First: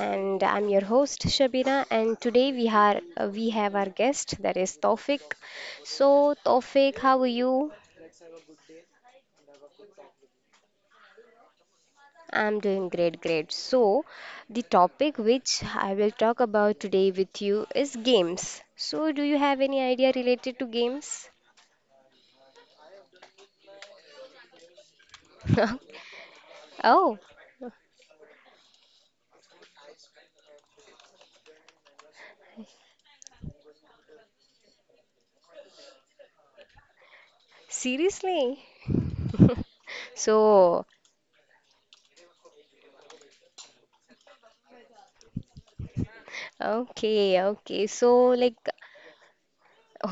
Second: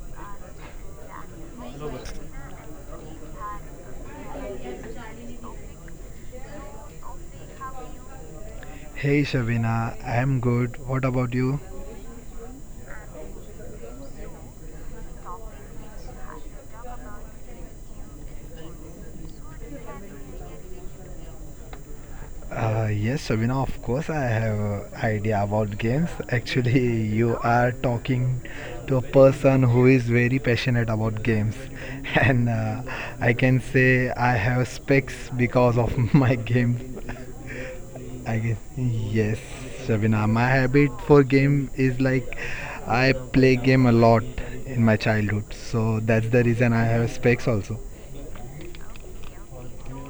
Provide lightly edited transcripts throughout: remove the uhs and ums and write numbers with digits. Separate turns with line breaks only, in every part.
and I'm your host Shabina. And today we have our guest that is Tofik. So Tofik, how are you?
Hey Shavina, I'm good. What about you?
I'm doing great, great. So the topic which I will talk about today with you is games. So do you have any idea related to games?
Yes, Shavina, of course, I have an idea about games. Actually,
Oh,
you are talking to a person who is very passionate about games, and I can say I have specs because of my games. I
seriously?
guess yes, Shavina. My
So,
habit for game is like I play game a lot in my childhood, so that's the reason I have
okay,
specs also.
okay.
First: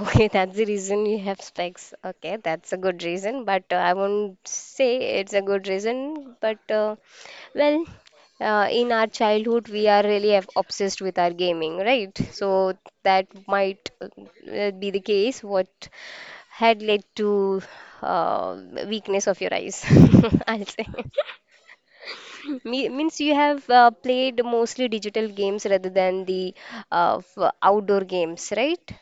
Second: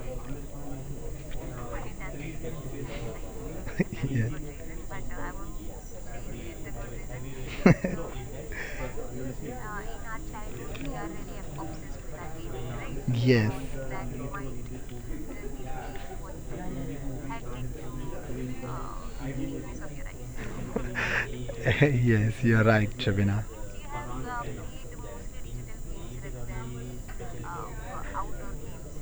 Okay, that's the reason you have specs. Okay, that's a good reason, but I
Yeah.
won't say it's a good reason. Well, in our childhood, we are really obsessed with our gaming, right? So that
Yes.
might uh, be the case. What had led to uh, weakness of your eyes, I'll say.
Yes, you're right,
Me means you
Shabina.
have played mostly digital games rather than the outdoor games, right?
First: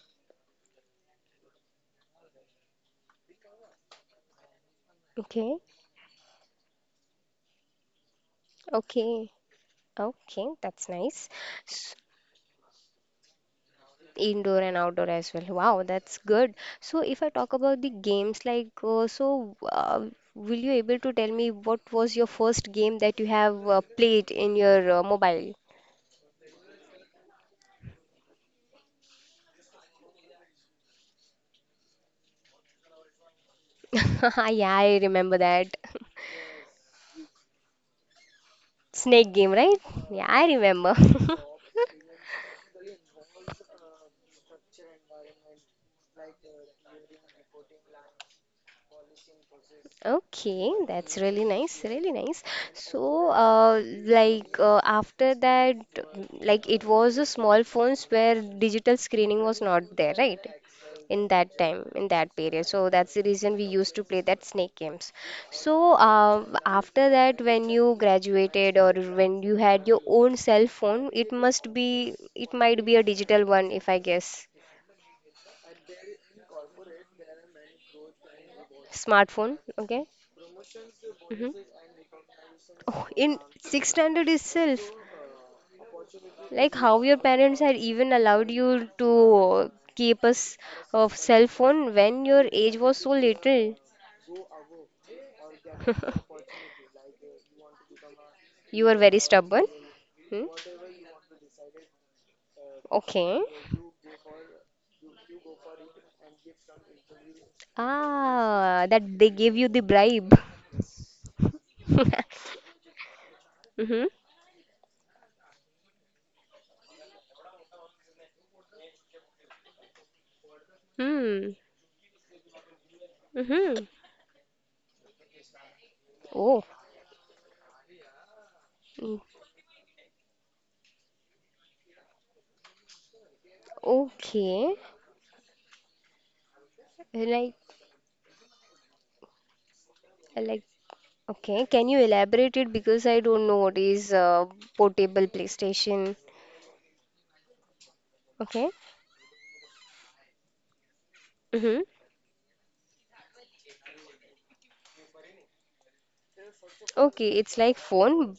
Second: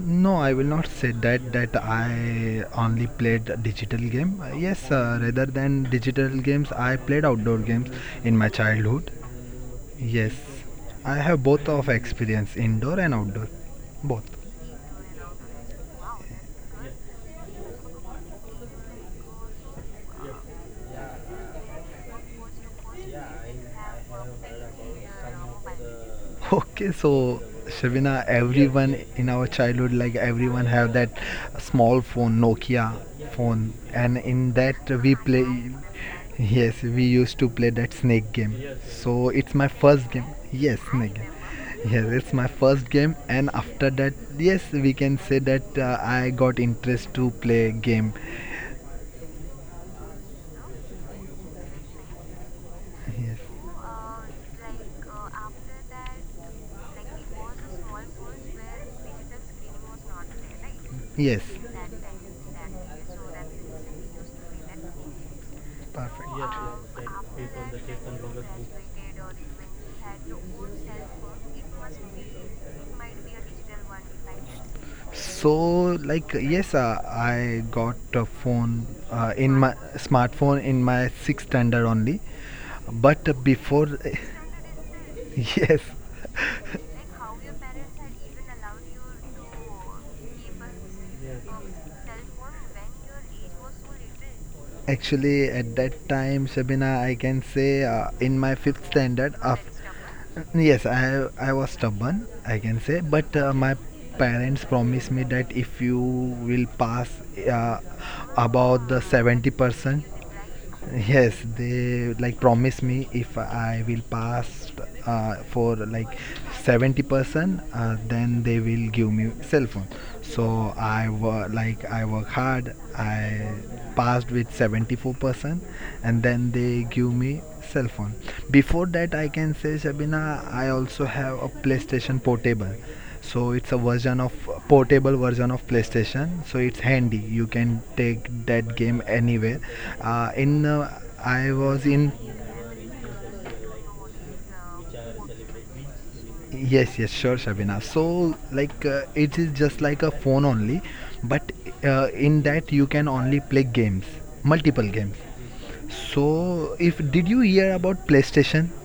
No, I will not say that I only played digital game. Yes, rather
Okay,
than digital games, I played outdoor games in my childhood.
okay.
Yes,
Okay, that's
I
nice.
have both of
S-
experience, indoor and outdoor, both.
Indoor and outdoor as well. Wow, that's good. So if I talk about the games, will you able to tell me what was your first game that you have played in your mobile?
Okay, so Shabina, everyone in our childhood, like everyone have that small phone, Nokia phone, and in
Yeah,
that
I
we
remember
play.
that.
Yes, we used to play that snake game.
Snake
So
game,
it's my
right?
first
Yeah,
game.
I
Yes,
remember.
snake game. Yes, it's my first game, and after that, yes, we can say that I got interest to play game.
Okay, that's really nice, really nice.
Yes,
After that, like it was a small phones where digital screening was not there, right? In
yes,
that time, in that period. So that's the reason we used to play that snake games. So,
perfect.
after that, when you graduated or when you had your own cell phone, it might be a digital one, if I guess.
So, like, yes, I got a phone in
Smartphone,
my
okay?
Smartphone. Smartphone in my sixth
Hmm.
standard only.
Oh, in
But before,
sixth standard itself.
yes,
Like how your parents had even allowed you to keep a cell phone when your age was so little.
actually, at that time, Shabina, I can say in my
You
fifth
were very
standard,
stubborn. Hmm?
yes, I was stubborn, I can say,
Okay.
but my parents promised me that if you will pass uh,
Ah,
about
that
the
they gave
seventy
you the
percent
bribe.
Yes, they like promise me if I
Mm-hmm.
will pass for like 70%. Then they will give me cell phone. So
Hmm.
I work hard. I
Mm-hmm.
passed with 74% and then
Oh.
they give me cell phone. Before that,
Mm.
I can say, Shabina, I also have a PlayStation Portable. So it's a version of
Okay.
portable version of PlayStation. So it's handy. You
Like,
can take that game anywhere
like,
in I
okay. Can
was
you
in
elaborate it because I don't know what is portable PlayStation.
yes, yes, sure, Shabina. So
Okay.
like, it is just like a phone only, but
Mm-hmm.
in that you can only play games, multiple games. So if did you
Okay,
hear
it's
about
like
playstation
phone.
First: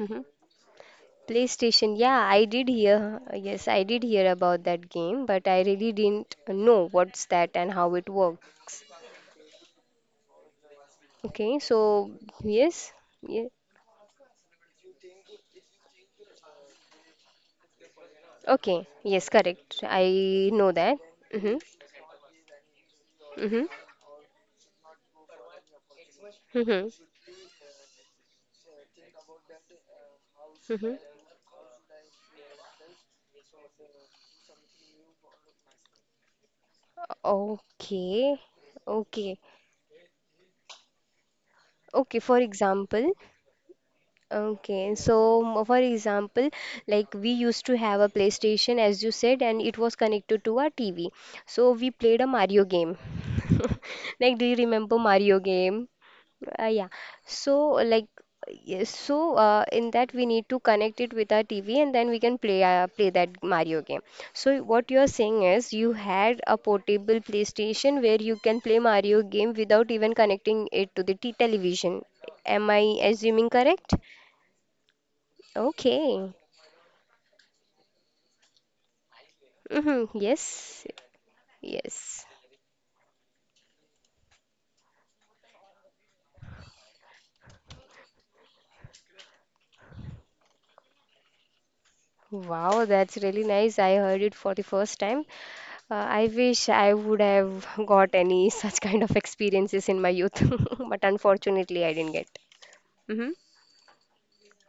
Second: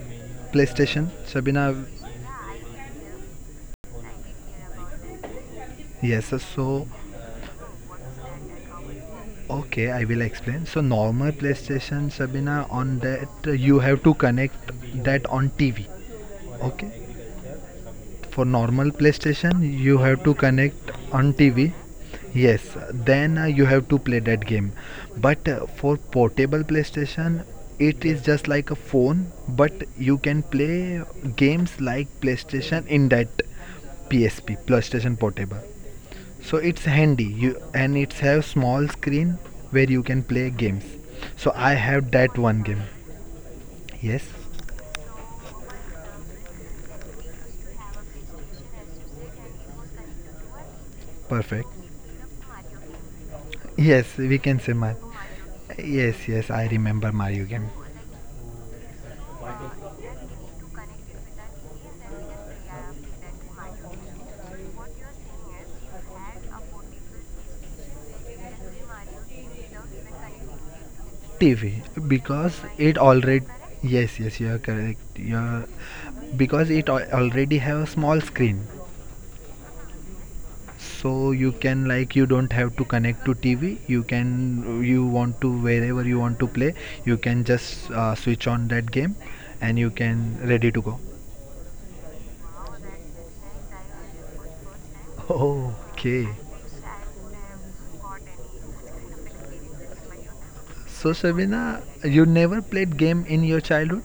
Mhm.
playstation Shabina?
PlayStation. Yeah, I did hear. Yes, I did hear about that game, but I really
Yes.
didn't
So
know what's that and how it works.
okay, I will explain. So normal
Okay,
PlayStation,
so
Sabina, on
yes.
that
Yeah.
you have to connect that on TV. Okay. For normal
Okay, yes,
PlayStation
correct.
you have to
I know
connect
that.
on
Mm-hmm.
TV. Yes, then you
Mm-hmm.
have to play that game. But for portable
Mm-hmm.
PlayStation, it is just like a phone, but you can
Mm-hmm.
play games like PlayStation in that. PSP, PlayStation Portable. So it's handy, you and
Okay.
it have small
Okay.
screen where you can play games. So I
Okay, for
have that one
example,
game. Yes,
For example, like we used to have a PlayStation, as you said, and it was connected to our TV. So we
perfect.
played a Mario game. Like, do
Yes,
you
we
remember
can say my—
Mario game?
yes,
Yeah.
yes, I remember
So
Mario
like
game.
yes, so in that we need to connect it with our TV and then we can play that Mario game. So what you are saying is you had a portable PlayStation where you can play Mario game without even connecting it to the t television.
TV,
Am I
because
assuming
it
correct?
already— yes, yes, you are correct. You're
Okay.
because it already have a small screen.
Hmm. Yes.
So you
Yes.
can, like, you don't have to connect to TV. You can you want to Wherever you want to play, you can just switch on that game and you can ready to go.
Wow, that's really nice. I heard it for the first time. I wish
Okay.
I would have got any such kind of experiences in my youth, but
So
unfortunately, I didn't get.
Sabina, you never
Hmm.
played game in your childhood?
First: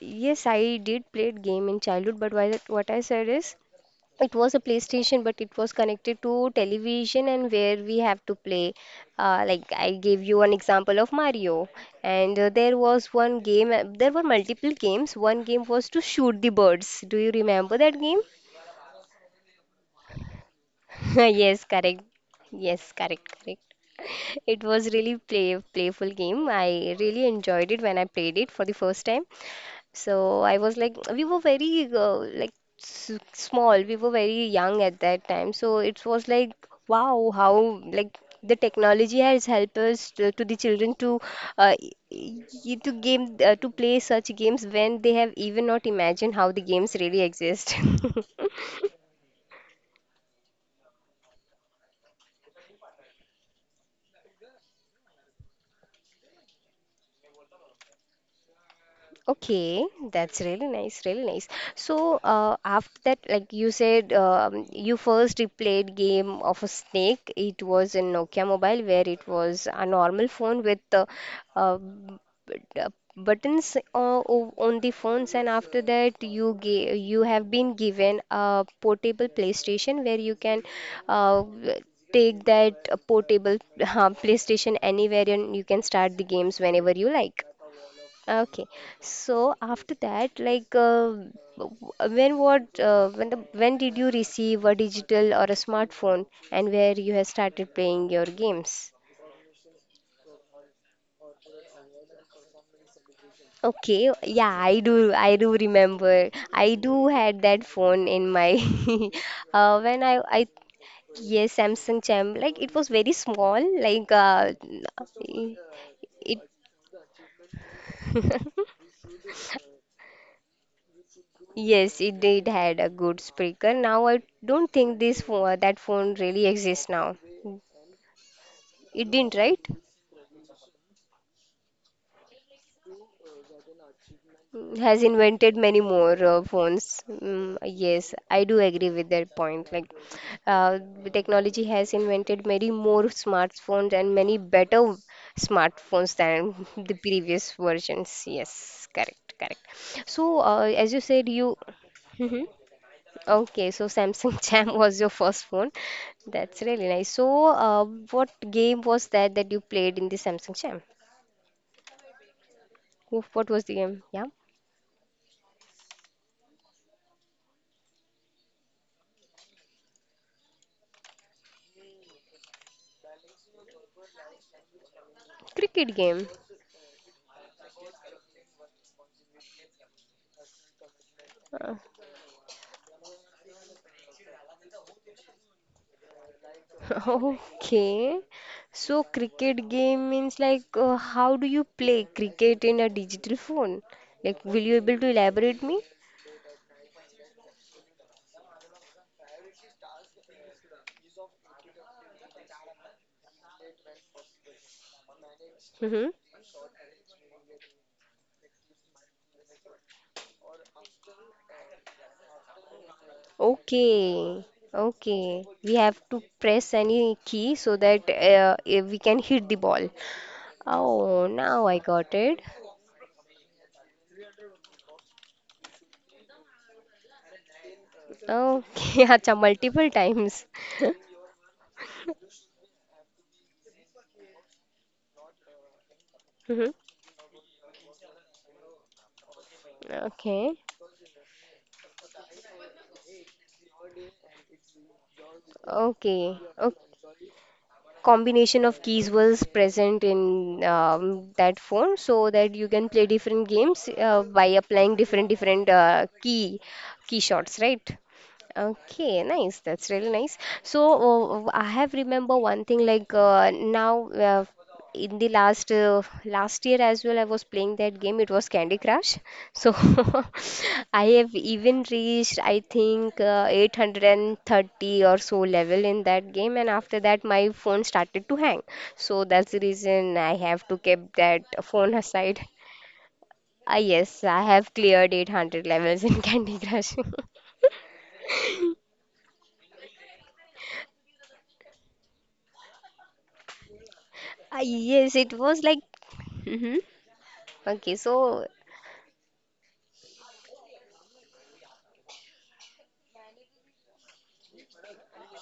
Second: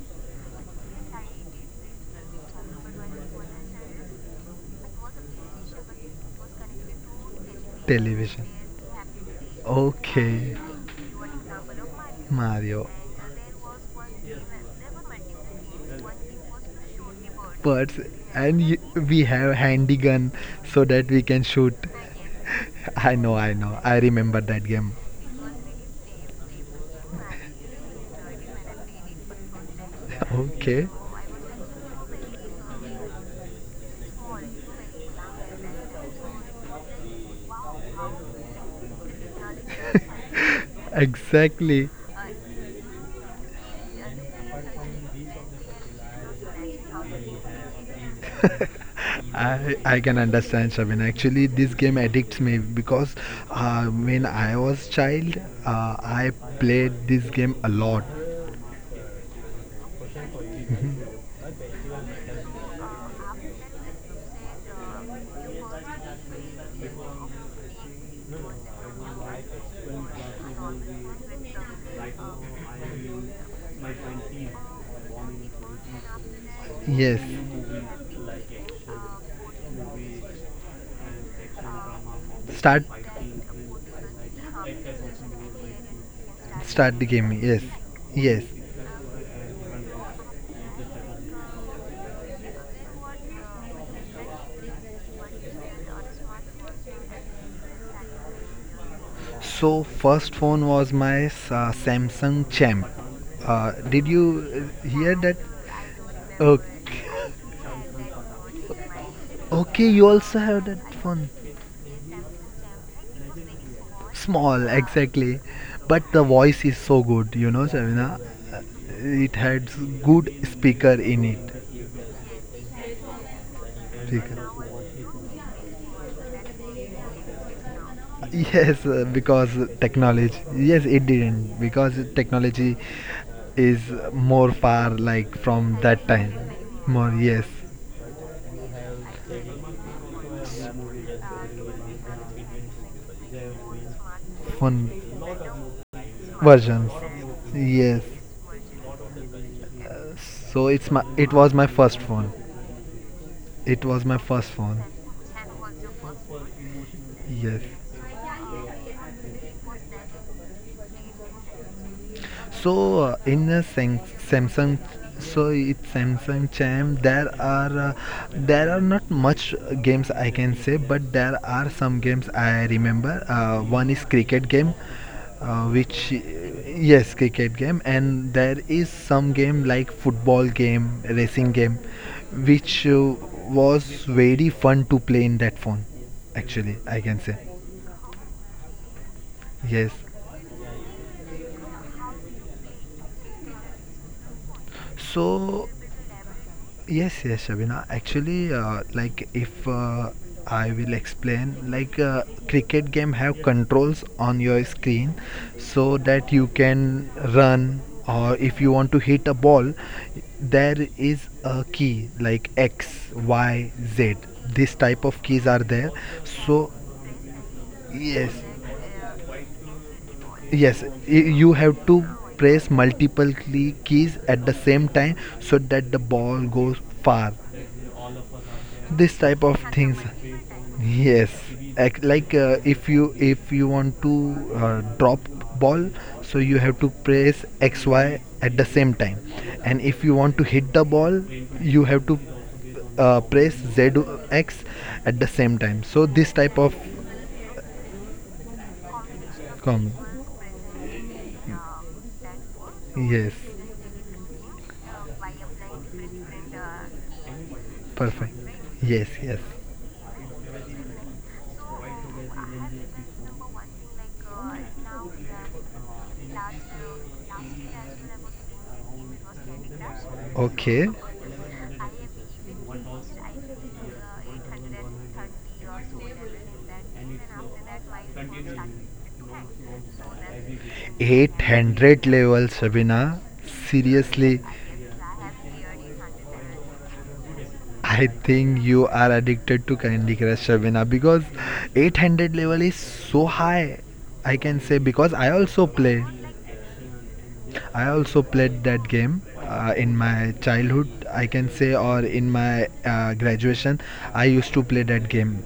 Yes, I did play game in childhood, but why that, what I said is it was a PlayStation, but it was connected to television and where we have to
Television.
play. Like I gave
Okay.
you an example of Mario, and
Mario.
there was one game. There were multiple games. One game was to shoot the birds. Do you remember
But
that game?
and y we have handy gun so that we can
Yes,
shoot.
correct. Yes,
I know,
correct,
I
correct.
know. I remember that
It
game.
was really playful game. I really enjoyed it when I played it for the first time. So I
Okay.
was like, we were very like s small. We were very young at that time. So it was like, wow, how like the technology has helped us to the children to uh,
Exactly.
y- y- to game to play such games when they have even not imagined how the games really exist.
I can understand Shabin. Actually, this game addicts me because when I was child, uh, I played this game a lot.
Okay, that's really nice, really nice.
Mm-hmm.
So, after that, like you said, you first replayed game of a snake. It was in Nokia mobile, where it was a normal phone with uh, b- uh, buttons on the phones, and after that,
Yes,
you have been given a portable PlayStation where you can uh, take
start
that portable PlayStation anywhere, and you can start the games
start
whenever
the
you
game.
like.
Yes, yes.
Okay, so after that, like, w- when what, when the, when did you receive a digital or a smartphone, and where you have started playing your games?
So first phone was my Samsung Champ. Did
Okay,
you
yeah,
hear that?
I do remember. I do
Okay.
had that phone in my,
Okay, you
when
also
I,
have that phone.
yes, Samsung Champ. Like, it was very small, like,
Small, exactly. But the
it
voice is so good, Shavina. It had good speaker in it.
Yes, it did had a good speaker. Now I
Speaker.
don't think that phone really exists now.
Yes,
It didn't,
because
right?
technology. Yes, it didn't because technology is more far
Has
like
invented
from
many
that
more
time. More,
phones.
yes,
Mm, yes, I do agree with that point. Like, the technology has invented many more smartphones and many
phone
better smartphones than
versions.
the previous
Yes.
versions. Yes, correct, correct. So,
So
as you
it
said,
was my
you.
first phone.
Mm-hmm.
It
Okay, so
was my first
Samsung
phone.
Jam was your first phone. That's really nice. So,
Yes.
what game was that that you played in the Samsung Jam?
So in the
What was the game? Yeah,
Samsung, so it's Samsung Cham. There are not much games, I can say, but there are some games I remember. One is cricket game,
cricket
which,
game.
yes, cricket game, and there is some game like football game, racing game,
Uh,
which was very fun to play in that phone, actually, I can say.
okay, so cricket
Yes.
game means how do you play cricket in a digital phone? Like, will you able to
So,
elaborate me?
yes, yes, Shabina. Actually, like if I will explain, like cricket game have controls on your screen so
Mm-hmm.
that you can run or if you want to hit a ball, there is a key like X, Y, Z.
Okay,
This type of keys
okay.
are
We
there.
have to
So,
press any key so that
yes.
we can hit the ball.
Yes,
Oh,
you have
now I
to
got it.
press multiple keys at the same time so that the ball goes far. This
Okay,
type
acha,
of things.
multiple times.
Yes, like if you want to drop ball, so you have to
Mhm.
press X Y at the same time, and if you want to hit
Okay.
the ball, you have to press Z X at the same time. So this type
Okay.
of—
A combination of keys was
Comedy.
present in that phone so that you can
Yes.
play different games by applying different different key shots,
Perfect.
right?
Yes, yes.
Okay, nice. That's really nice. So I have remember one thing like now. In the last year as well, I was playing that game. It was Candy Crush, so
Okay.
I have even reached, I think, 830 or so level in that game, and after that my phone started to hang, so that's the reason I have to keep that
800
phone
level,
aside.
Shabina.
Ah yes,
Seriously,
I have cleared 800 levels in Candy Crush.
I think you are addicted to Candy Crush, Shabina, because 800 level is so high. I can
Ah
say because
yes,
I
it
also
was like,
play.
hmm,
I
okay
also
so,
played that game in my childhood, I can say, or in my graduation. I used to play that game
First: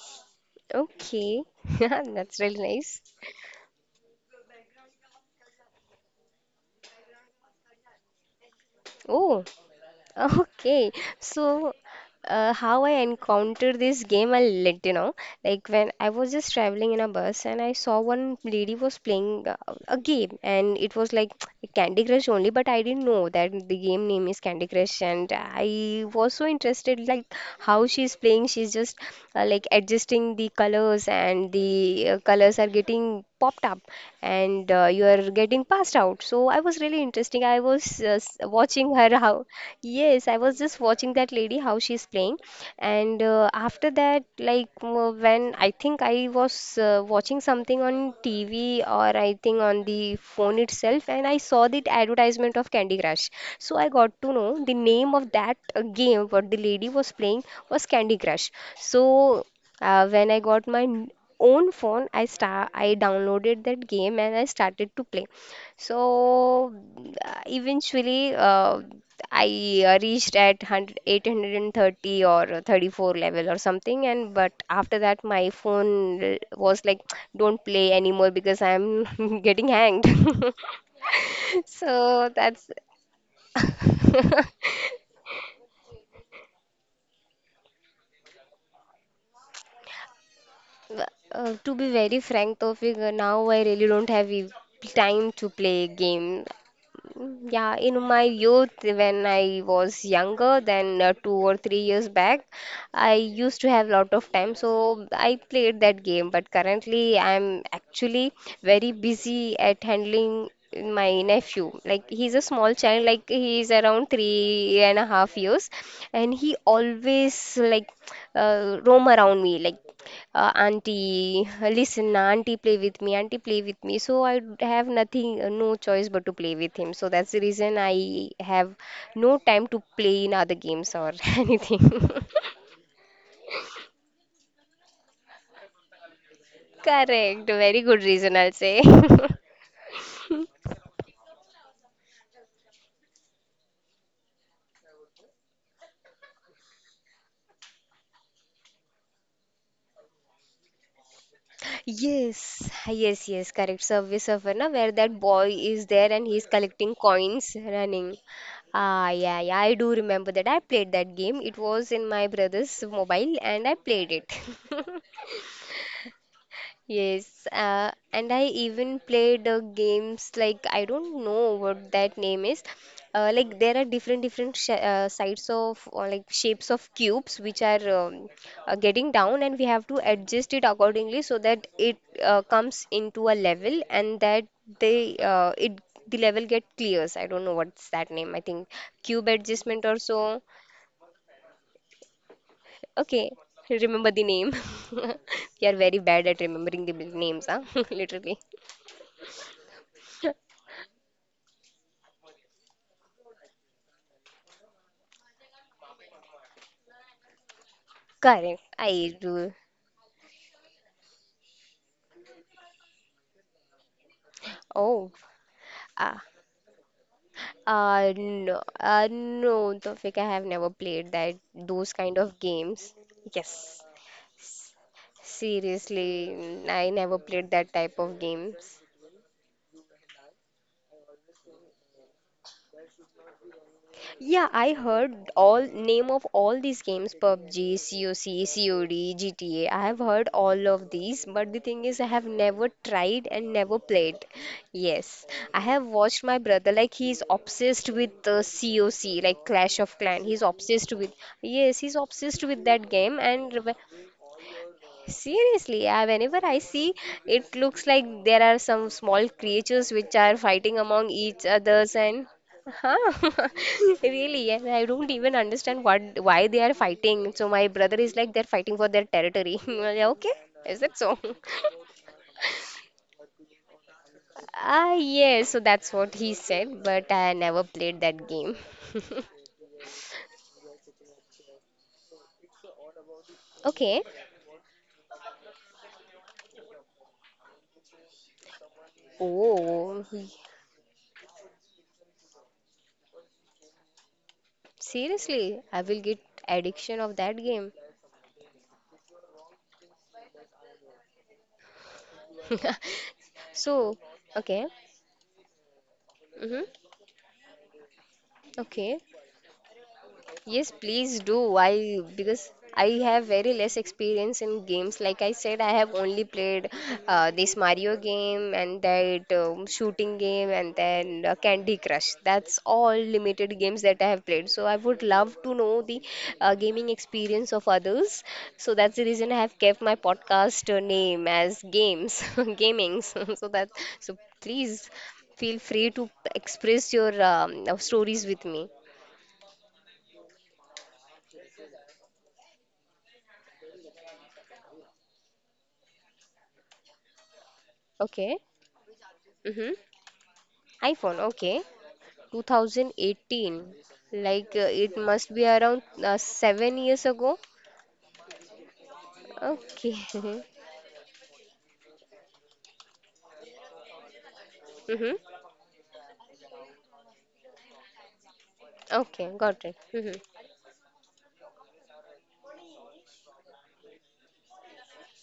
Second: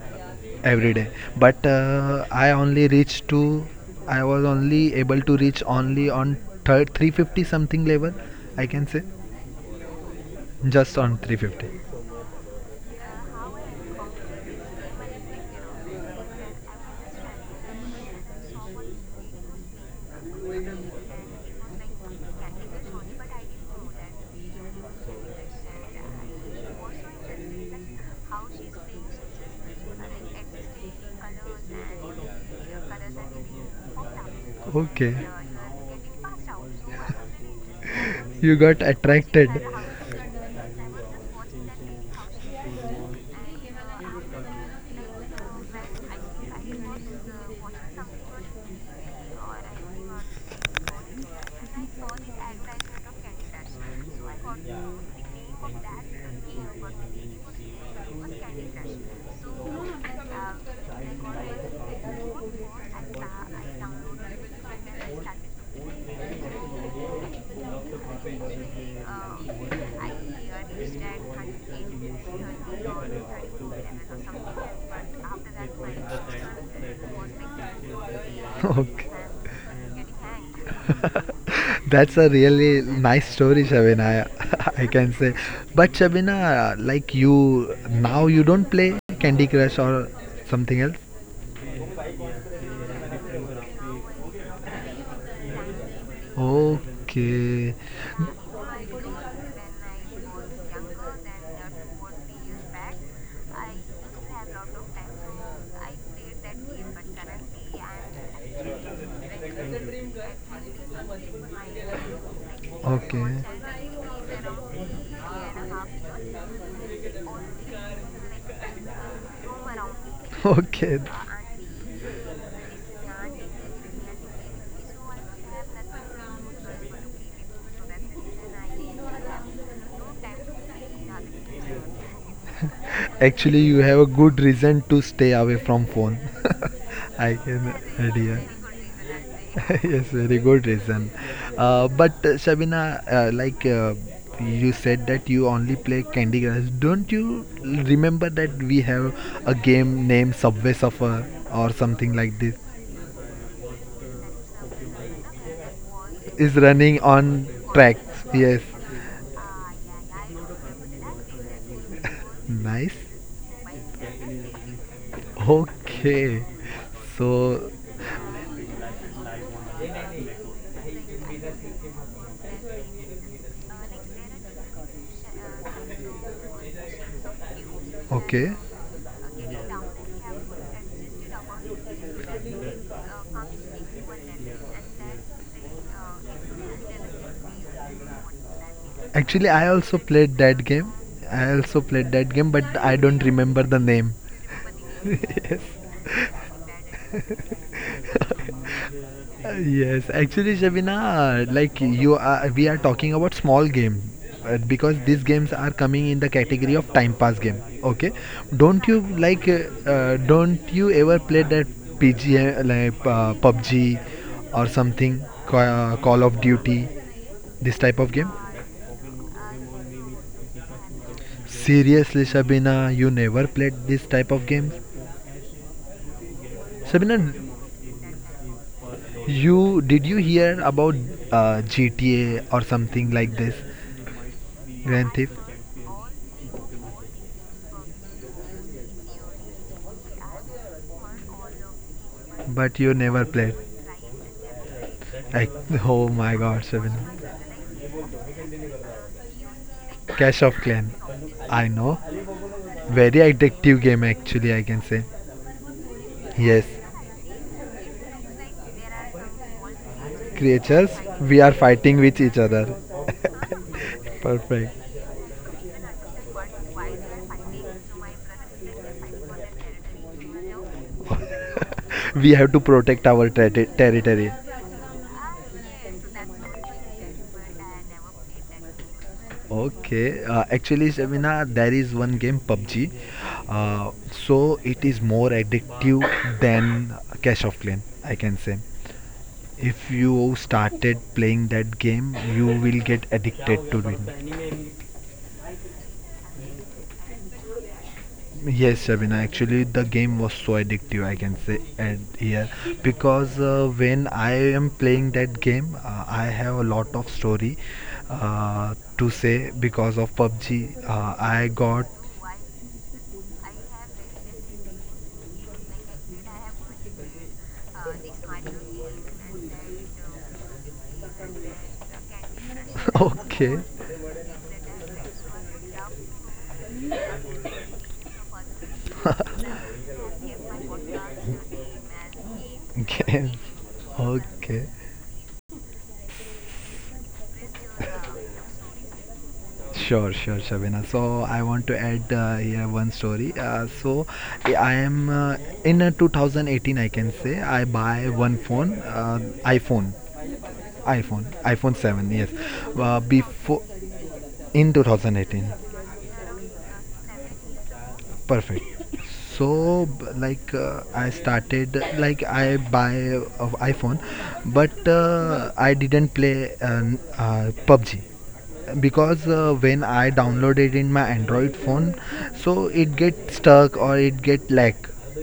every day,
okay.
but
That's really nice.
I was only able to reach only on third 350 something level, I can say.
Oh. Okay,
Just on 350.
so how I encountered this game, I'll let you know. Like when I was just traveling in a bus and I saw one lady was playing a game and it was like Candy Crush only, but I didn't know that the game name is Candy Crush, and I was so interested like how she's playing. She's just adjusting the colors, and the colors are getting popped up and you
Okay.
are getting passed out. So I was really interesting. I was
You got
watching her
attracted—
how. Yes, I was just watching that lady how she's playing, and after that, when I think I was watching something on TV or I think on the phone itself, and I saw the advertisement of Candy Crush. So I got to know the name of that game what the lady was playing was Candy Crush. So when I got my own phone, I downloaded that game and I started to play. So eventually I reached at eight
32,
hundred and thirty or
32,
34 level or
11.
something. And but after that, my phone was like, don't play anymore because
Okay.
I'm getting hanged.
That's a
So that's
really nice story, Shabina. I can say. But Shabina, like, you, now you don't play Candy Crush or something else?
to be very frank, Tofik, now I really don't have time to play game.
Okay.
Yeah, in my youth, when I was younger than 2 or 3 years back, I used to have a lot of time, so I played that game. But currently, I'm actually very busy at handling my nephew. Like, he's a small child, like,
Okay.
he's around three and a half years, and he always, like, roam around me. Like,
Okay.
auntie, listen, auntie play with me, auntie play with me, so I have nothing, no choice but to play with him. So that's the reason I have no time to play in other games or anything.
Actually, you have a good reason to stay away from phone. I
Correct,
can—
very good
idea.
reason, I'll say.
Yes, very good reason. But Shabina, like you said that you only play Candy Crush. Don't you remember that we have a game named Subway Surfer or something like
Yes,
this?
yes, yes, correct. Service of na, where that boy is there and
Is
he's
running
collecting
on
coins
tracks.
running.
Yes.
Ah, yeah, yeah, I do remember that. I played that game. It was in my brother's
Nice.
mobile and I played it.
Okay.
Yes,
So,
and I even played games like I don't know what that name is. Like there are different different sh sides of or like shapes of cubes which are
okay.
getting down, and we have to adjust it accordingly so that it comes into a level and that they uh, it the level get clears. I don't know what's that name. I think cube
Actually, I
adjustment
also
or
played
so.
that game. I also played that game, but I don't
Okay,
remember the name.
remember the name.
Yes.
We are very bad at remembering the names, huh? Literally.
Yes, actually, Shabina, like we are talking about small game because these games are coming in the category of time pass game. Okay,
Correct,
don't you
I
like?
do.
Don't you ever play that PG like PUBG or something,
Oh,
Call
uh,
of Duty, this type of game?
no, no, Tofik, I have never played that those
Seriously,
kind of
Shabina,
games.
you never played
Yes,
this type of games?
seriously, I
Shabina,
never played that type of games.
you did you hear about GTA or something like this?
Yeah, I
Grand Thief,
heard all name of all these games PUBG, COC, COD, GTA. I have heard all of these, but the thing is I have never
but you never
tried
played.
and never played. Yes, I have
Oh
watched
my
my
god,
brother
Seven.
like he's obsessed with COC, like Clash of Clan.
Clash
He's
of Clan.
obsessed with,
I
yes,
know.
he's obsessed with that game.
Very
And
addictive game, actually, I can say.
seriously, yeah, whenever I
Yes,
see it looks like there are some small creatures which are fighting
creatures,
among
we
each
are fighting
others
with
and
each other.
huh. Really, and
Perfect.
I don't even understand what why they are fighting. So my brother is like they're fighting for their territory. I'm like, okay, is that so?
We have to protect our territory.
Ah yes, so that's what he said, but I never played that game.
Okay. Actually, Shabina, there is one game, PUBG.
Okay.
So it is more addictive than Clash of Clan, I can say. If
Oh,
you
he-
started playing that game, you will get addicted to it.
Seriously, I will get addiction of that game.
Yes, Shabina, actually the game was so addictive, I can say, and here because
So,
when I
okay.
am playing that game, I have
Mm-hmm.
a lot of story uh,
Okay.
to say because of PUBG.
Yes, please do.
I got—
Why? Because I have very less experience in games. Like I said, I have only played this Mario game and that shooting game and then Candy Crush. That's all limited games that I have played. So I would love to know the gaming experience of others. So that's the reason I have kept my podcast name as Games, Gamings.
okay,
So that, so
okay, okay.
please feel free to express your stories with me.
Sure, sure, Shabina. So I want to add here one story. So I am in 2018, I can say, I buy one
Okay.
phone,
Mm-hmm.
iPhone, iPhone,
iPhone.
iPhone
Okay.
7. Yes, before
2018. Like
in
it must
2018,
be around 7 years ago.
perfect. So
Okay.
like I started like I buy of iPhone, but
Mm-hmm.
I didn't play PUBG, because
Okay. Got it.
when I
Mm-hmm.
download it in my Android phone, so it get stuck or it get lag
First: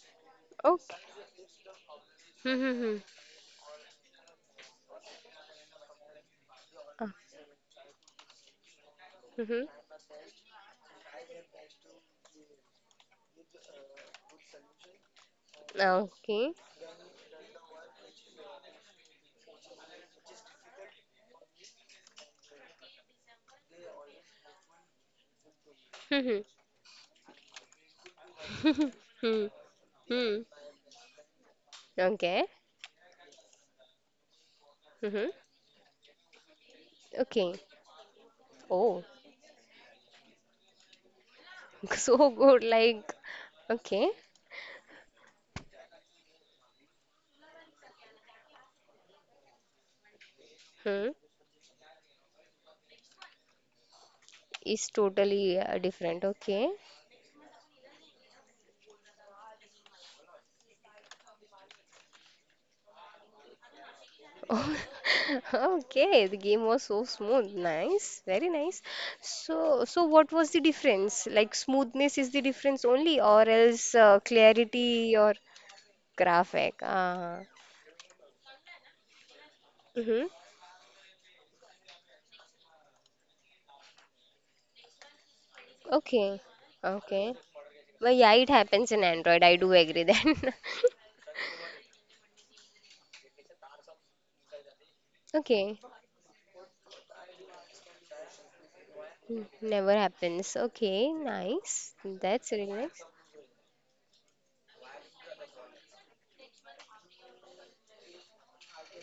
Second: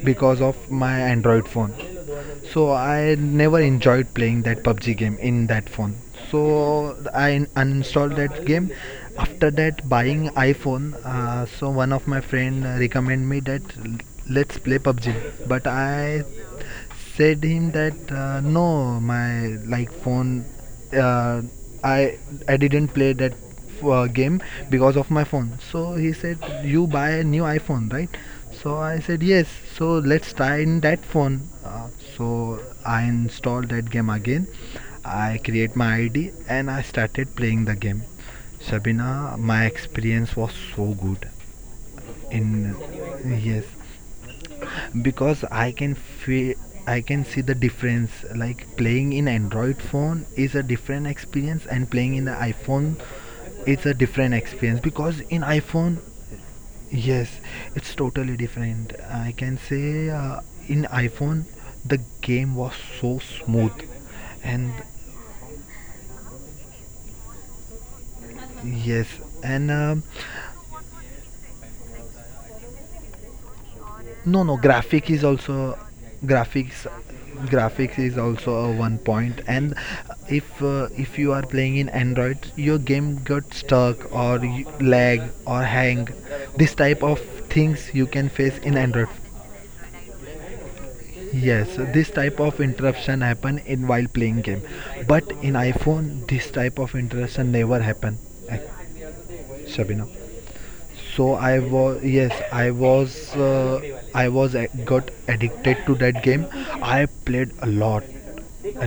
because of my
Okay.
Android phone. So
Mm-hmm.
I never enjoyed playing that PUBG game in that phone. So I uninstalled that game. After
Mm-hmm.
that buying iPhone, so one of my friend recommend me that let's play PUBG. But I
Okay.
said him that no, my like phone uh, i I didn't play that game because of my phone. So he said,
Mm-hmm.
you buy a new iPhone, right? So I said yes.
Hmm.
So let's
Hmm.
try in that phone, so
Okay.
I installed that game again. I
Mm-hmm.
create my ID and I started playing
Okay.
the game. Sabina,
Oh,
my experience was so good
so good.
in—
Like,
yes,
okay.
because I can see the difference. Like, playing in Android phone is a different
Hmm.
experience and playing in the iPhone, it's a different experience.
Is
Because in
totally
iPhone—
different. Okay.
yes, it's totally different, I can say. In iPhone, the game was so smooth, and
Oh, okay, the game was so smooth. Nice, very nice.
yes, and
So, so what was the difference? Like smoothness is the difference only, or else
no, no,
clarity or graphic?
graphics
Ah,
graphics is also a one point point. And
mm-hmm.
if you are playing in Android, your game got stuck or lag or hang.
Okay,
This type of
okay.
things you
Well,
can
yeah,
face
it
in
happens
Android.
in Android. I do agree then.
Yes, this type of interruption happen in while playing game, but in
Okay,
iPhone this type of interruption never happen. Ac-
mm, never
Shabina,
happens. Okay,
so I
nice.
was yes,
That's really nice.
I was a- got addicted to that game. I played a lot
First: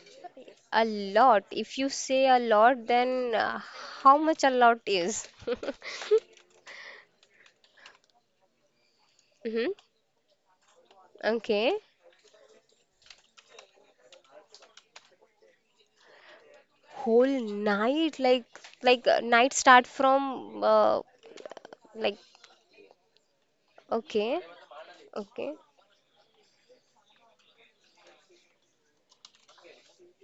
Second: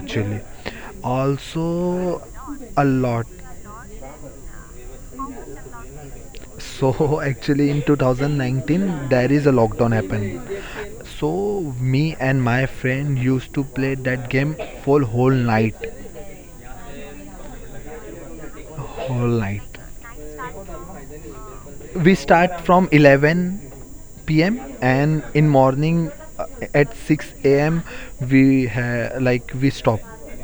actually.
A lot. If you
Also
say a
a
lot,
lot.
then how much a lot is?
So actually in 2019 there is a
Mm-hmm.
lockdown happened. So
Okay.
me and my friend used to play that game for whole night.
Whole night, like
Whole night.
night start from
We
like,
start from 11 p.m.
okay,
and in
okay.
morning uh, at 6 a.m. Like we stop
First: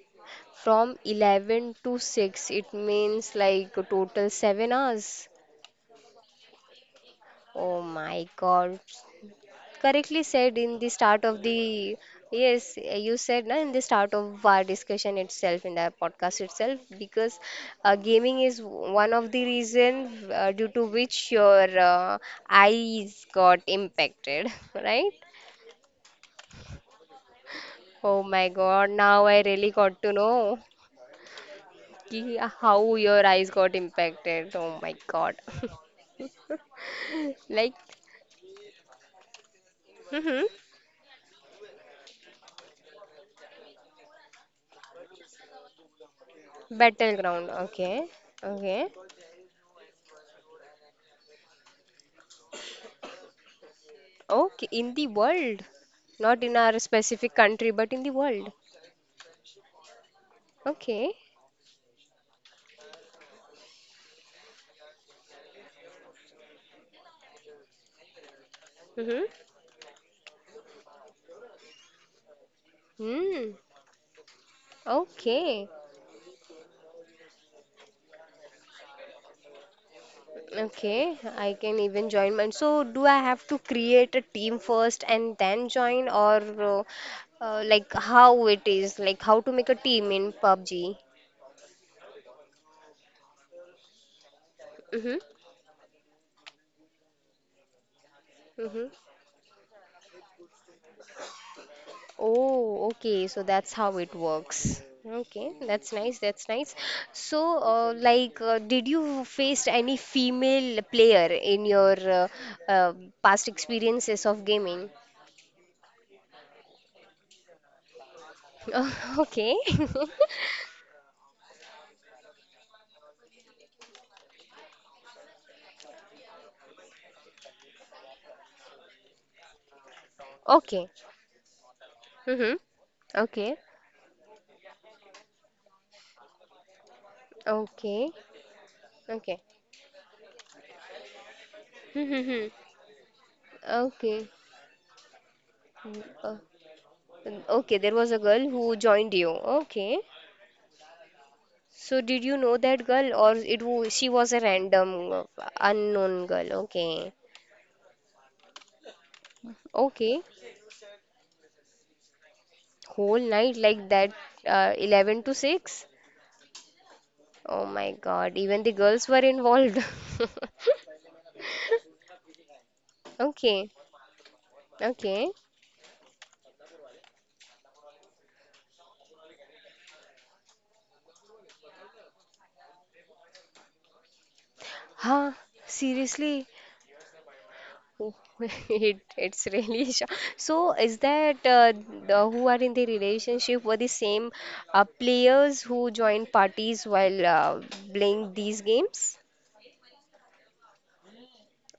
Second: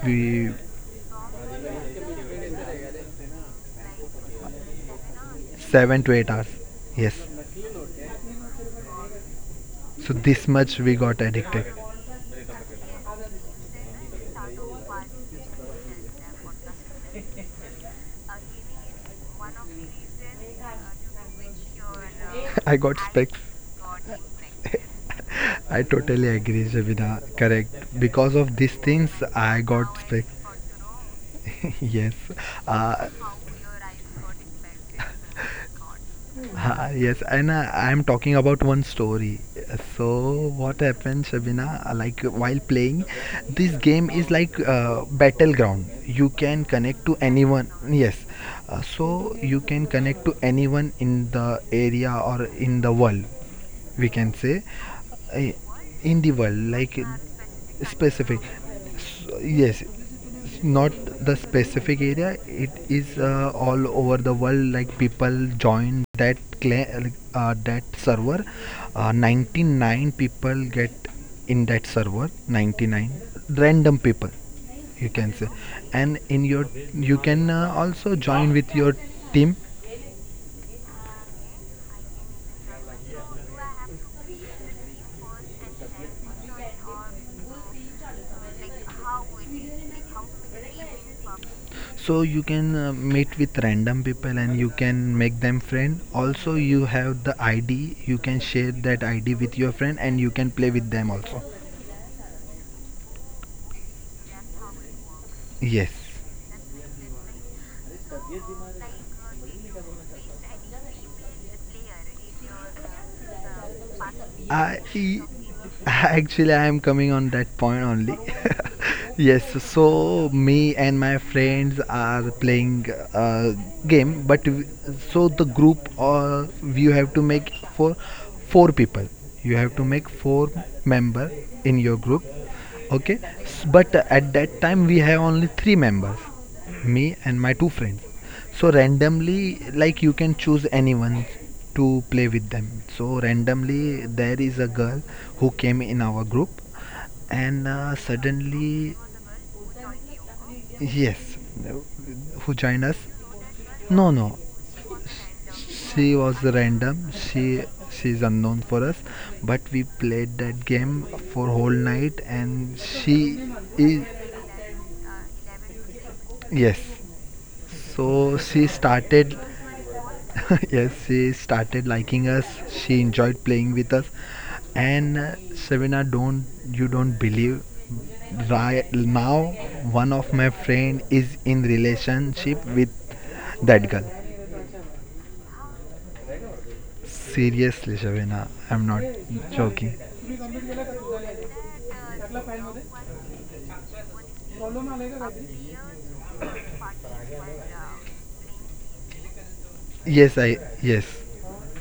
we
From 11 to 6, it means like a total 7 hours.
7 to 8 hours, yes.
Oh my God.
So
Correctly
this
said in
much
the
we got
start of
addicted.
the, yes, you said na, in the start of our discussion itself, in the podcast itself, because gaming is one of the reason due to which your
I got
eyes
specs.
got impacted, right?
I totally agree, Shabina. Correct,
Oh
because
my
of these
god,
things
now I really
I
got
got
to
specs.
know ki
Yes.
how your
uh,
eyes got impacted. Oh my god.
Ha, yes, and
Like
I'm talking about one story.
mhm.
So what happened, Shabina? Like while playing, this game is like battleground. You can connect to
Battleground,
anyone.
okay,
Yes,
okay.
so you can connect to anyone in the area or in the world, we can say.
Okay, in the
uh,
world,
in the
not in
world,
our
like
specific country, but in the
specific
world.
Yes, it's not
Okay.
the specific area, it is all over the world. Like people join that that server.
Mm-hmm.
99 people get in that server. 99
Hmm.
random people, you can say.
Okay.
And in your you can also join with your team.
Okay. I can even join mine. So, do I have to create a team first and then join, or like how it is, like how to make a team in PUBG?
So you can meet with random people and you can make
Mm-hmm.
them friend also. You have the ID, you can share that
Mm-hmm.
ID with your friend and you can play with them also.
Oh, okay. So that's how it works. Okay,
Yes.
that's nice. That's nice. So, like, did you faced any female player in your uh, past experiences of
I
gaming?
Actually, I am coming on that point only. Yes,
Okay.
so me and my friends are playing a game, but so the group or you have to make for four people. You have to make four
Okay.
member in your group.
Mm-hmm.
Okay,
Okay.
but at that time we have only three members, me and my two friends.
Okay.
So
Okay.
randomly, like you can choose anyone to play with
Mm-hmm.
them. So randomly,
Okay.
there is a girl who came in
Mm,
our
uh,
group, and
okay, there was a girl who
suddenly,
joined you. Okay.
yes,
So did you
who
know
joined
that
us?
girl or it
No,
she
no,
was a random
she
unknown
was
girl?
random.
Okay.
She's unknown for us, but we
Okay.
played that game for whole night, and she
Whole night like
is
that 11 to 6?
yes.
Oh my
So
God,
she
even the girls were
started.
involved.
Yes, she started liking us. She enjoyed playing
Okay.
with us. And
Okay.
Shavina, don't you don't believe? Right now, one of my friend is in relationship with that girl.
Huh, seriously?
Seriously,
Oh,
Savina, I'm not
it, it's really
joking.
sho. So is that the who are in the relationship were the same players who joined parties while playing these games?
Yes.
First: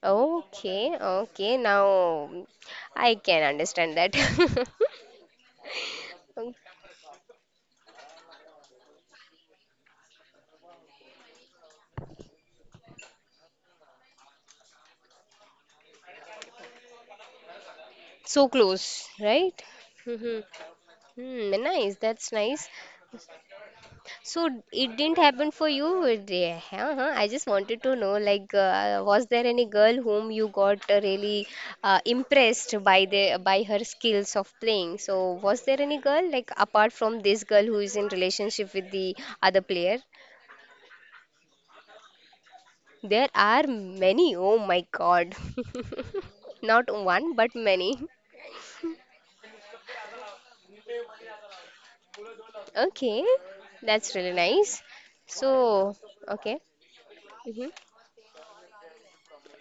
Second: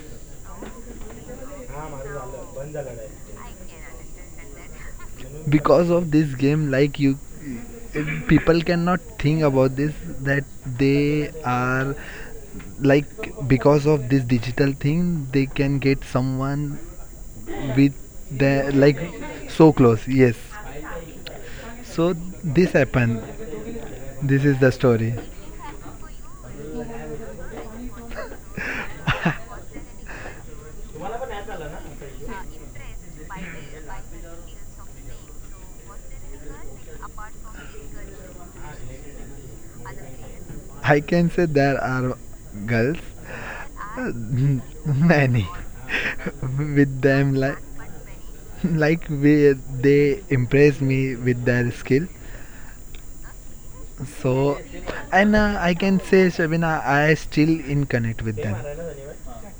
Okay, okay. Now I can understand that.
Because of this game, like people cannot think about this, that they are like because of this digital thing they can get someone with
So
the like
close, right?
so close, yes.
Hmm. Hmm, nice.
So
That's nice.
this happened. This
So
is the
it
story.
didn't happen for you. Yeah, uh-huh. I just wanted to know, like, was there any girl whom you got really impressed by the by her skills of playing? So was there any girl, like, apart from this girl who is in relationship with the other player?
I can say there are girls.
There are
uh,
many. Oh my God.
Many, with
Not one,
them,
but
like
many.
like we, they impress me with their skill.
Okay, that's really
So
nice.
and I
So,
can say,
okay.
Shabina, I still
Mm-hmm.
in connect with them.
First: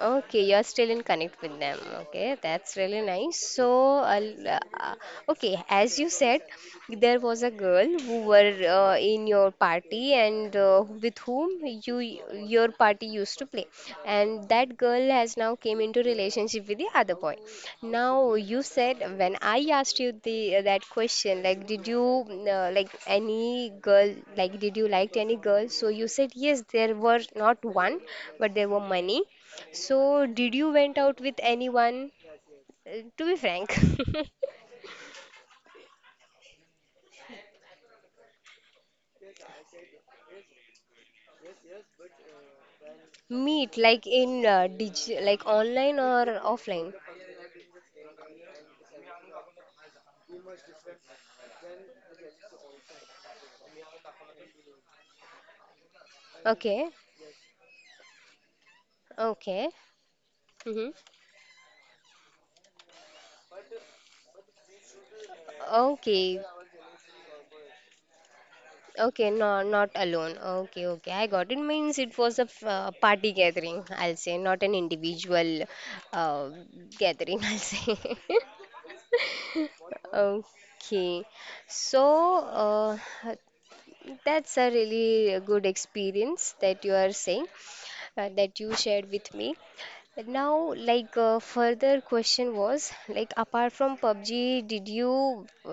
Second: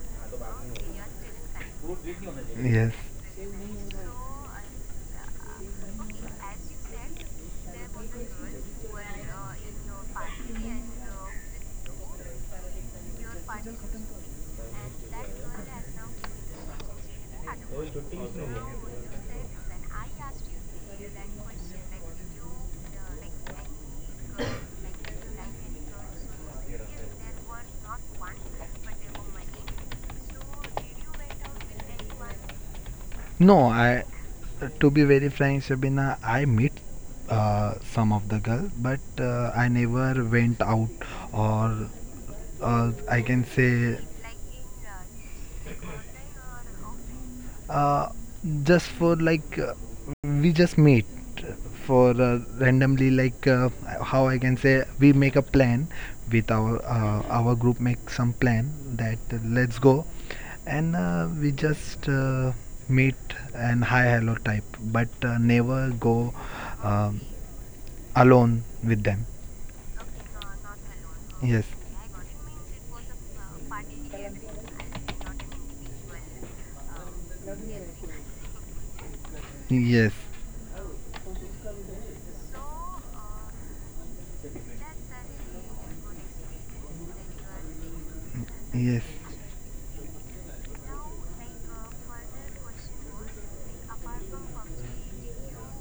Okay, you're still in connect with them. Okay, that's
Yes.
really nice. So, uh, okay, as you said, there was a girl who were in your party and with whom you your party used to play, and that girl has now came into relationship with the other boy. Now, you said when I asked you the that question, like, did you like any girl, like, did you liked any girl? So you said yes, there were not one, but there were many. So, did you went out with anyone? To be
no
frank,
I To be very frank, Shabina, I meet some of the girl, but I never went out or I can
meet
say,
like in dig like online or offline?
uh, just for like we just meet for randomly, like how I can say, we make a plan with our
Okay,
group, make some plan that let's
okay,
go. And
mm-hmm.
we just meet and hi hello type, but never go
Okay,
um, alone with them.
okay, no, not alone. Okay, okay, I got
Yes,
it. Means it was a party gathering, I'll say, not an individual uh, gathering, I'll say.
yes,
Okay, so uh, that's a really good experience that you are saying, that you shared
yes.
with me. Now, like further question was like apart from PUBG, did you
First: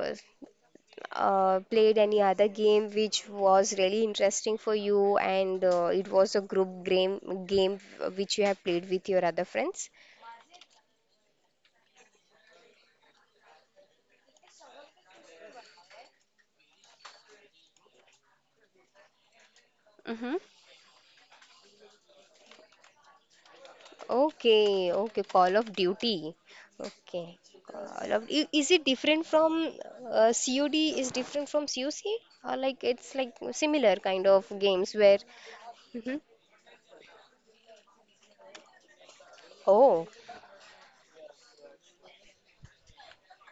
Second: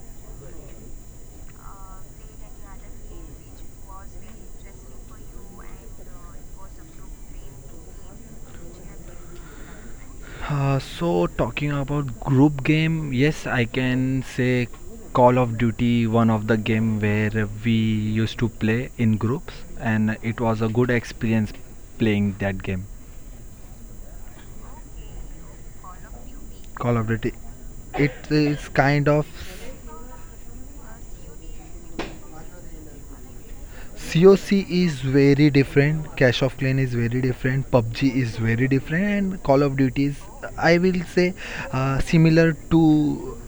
played any other game which was really interesting for you and it was a group game which you have played with your other friends?
So talking about group game, yes, I can say Call of Duty, one of the game where we used to play in groups, and
Mm-hmm.
it was a good experience playing that game.
Okay, okay, Call of Duty.
Call of
Okay,
Duty.
Call of,
It
is
is
it
kind
different
of
from COD? Is different from COC? Or like it's like similar kind of
COC
games
is
where?
very different, Clash of Clan is very different, PUBG is very different, and Call of
Oh,
Duty is, I will say, similar to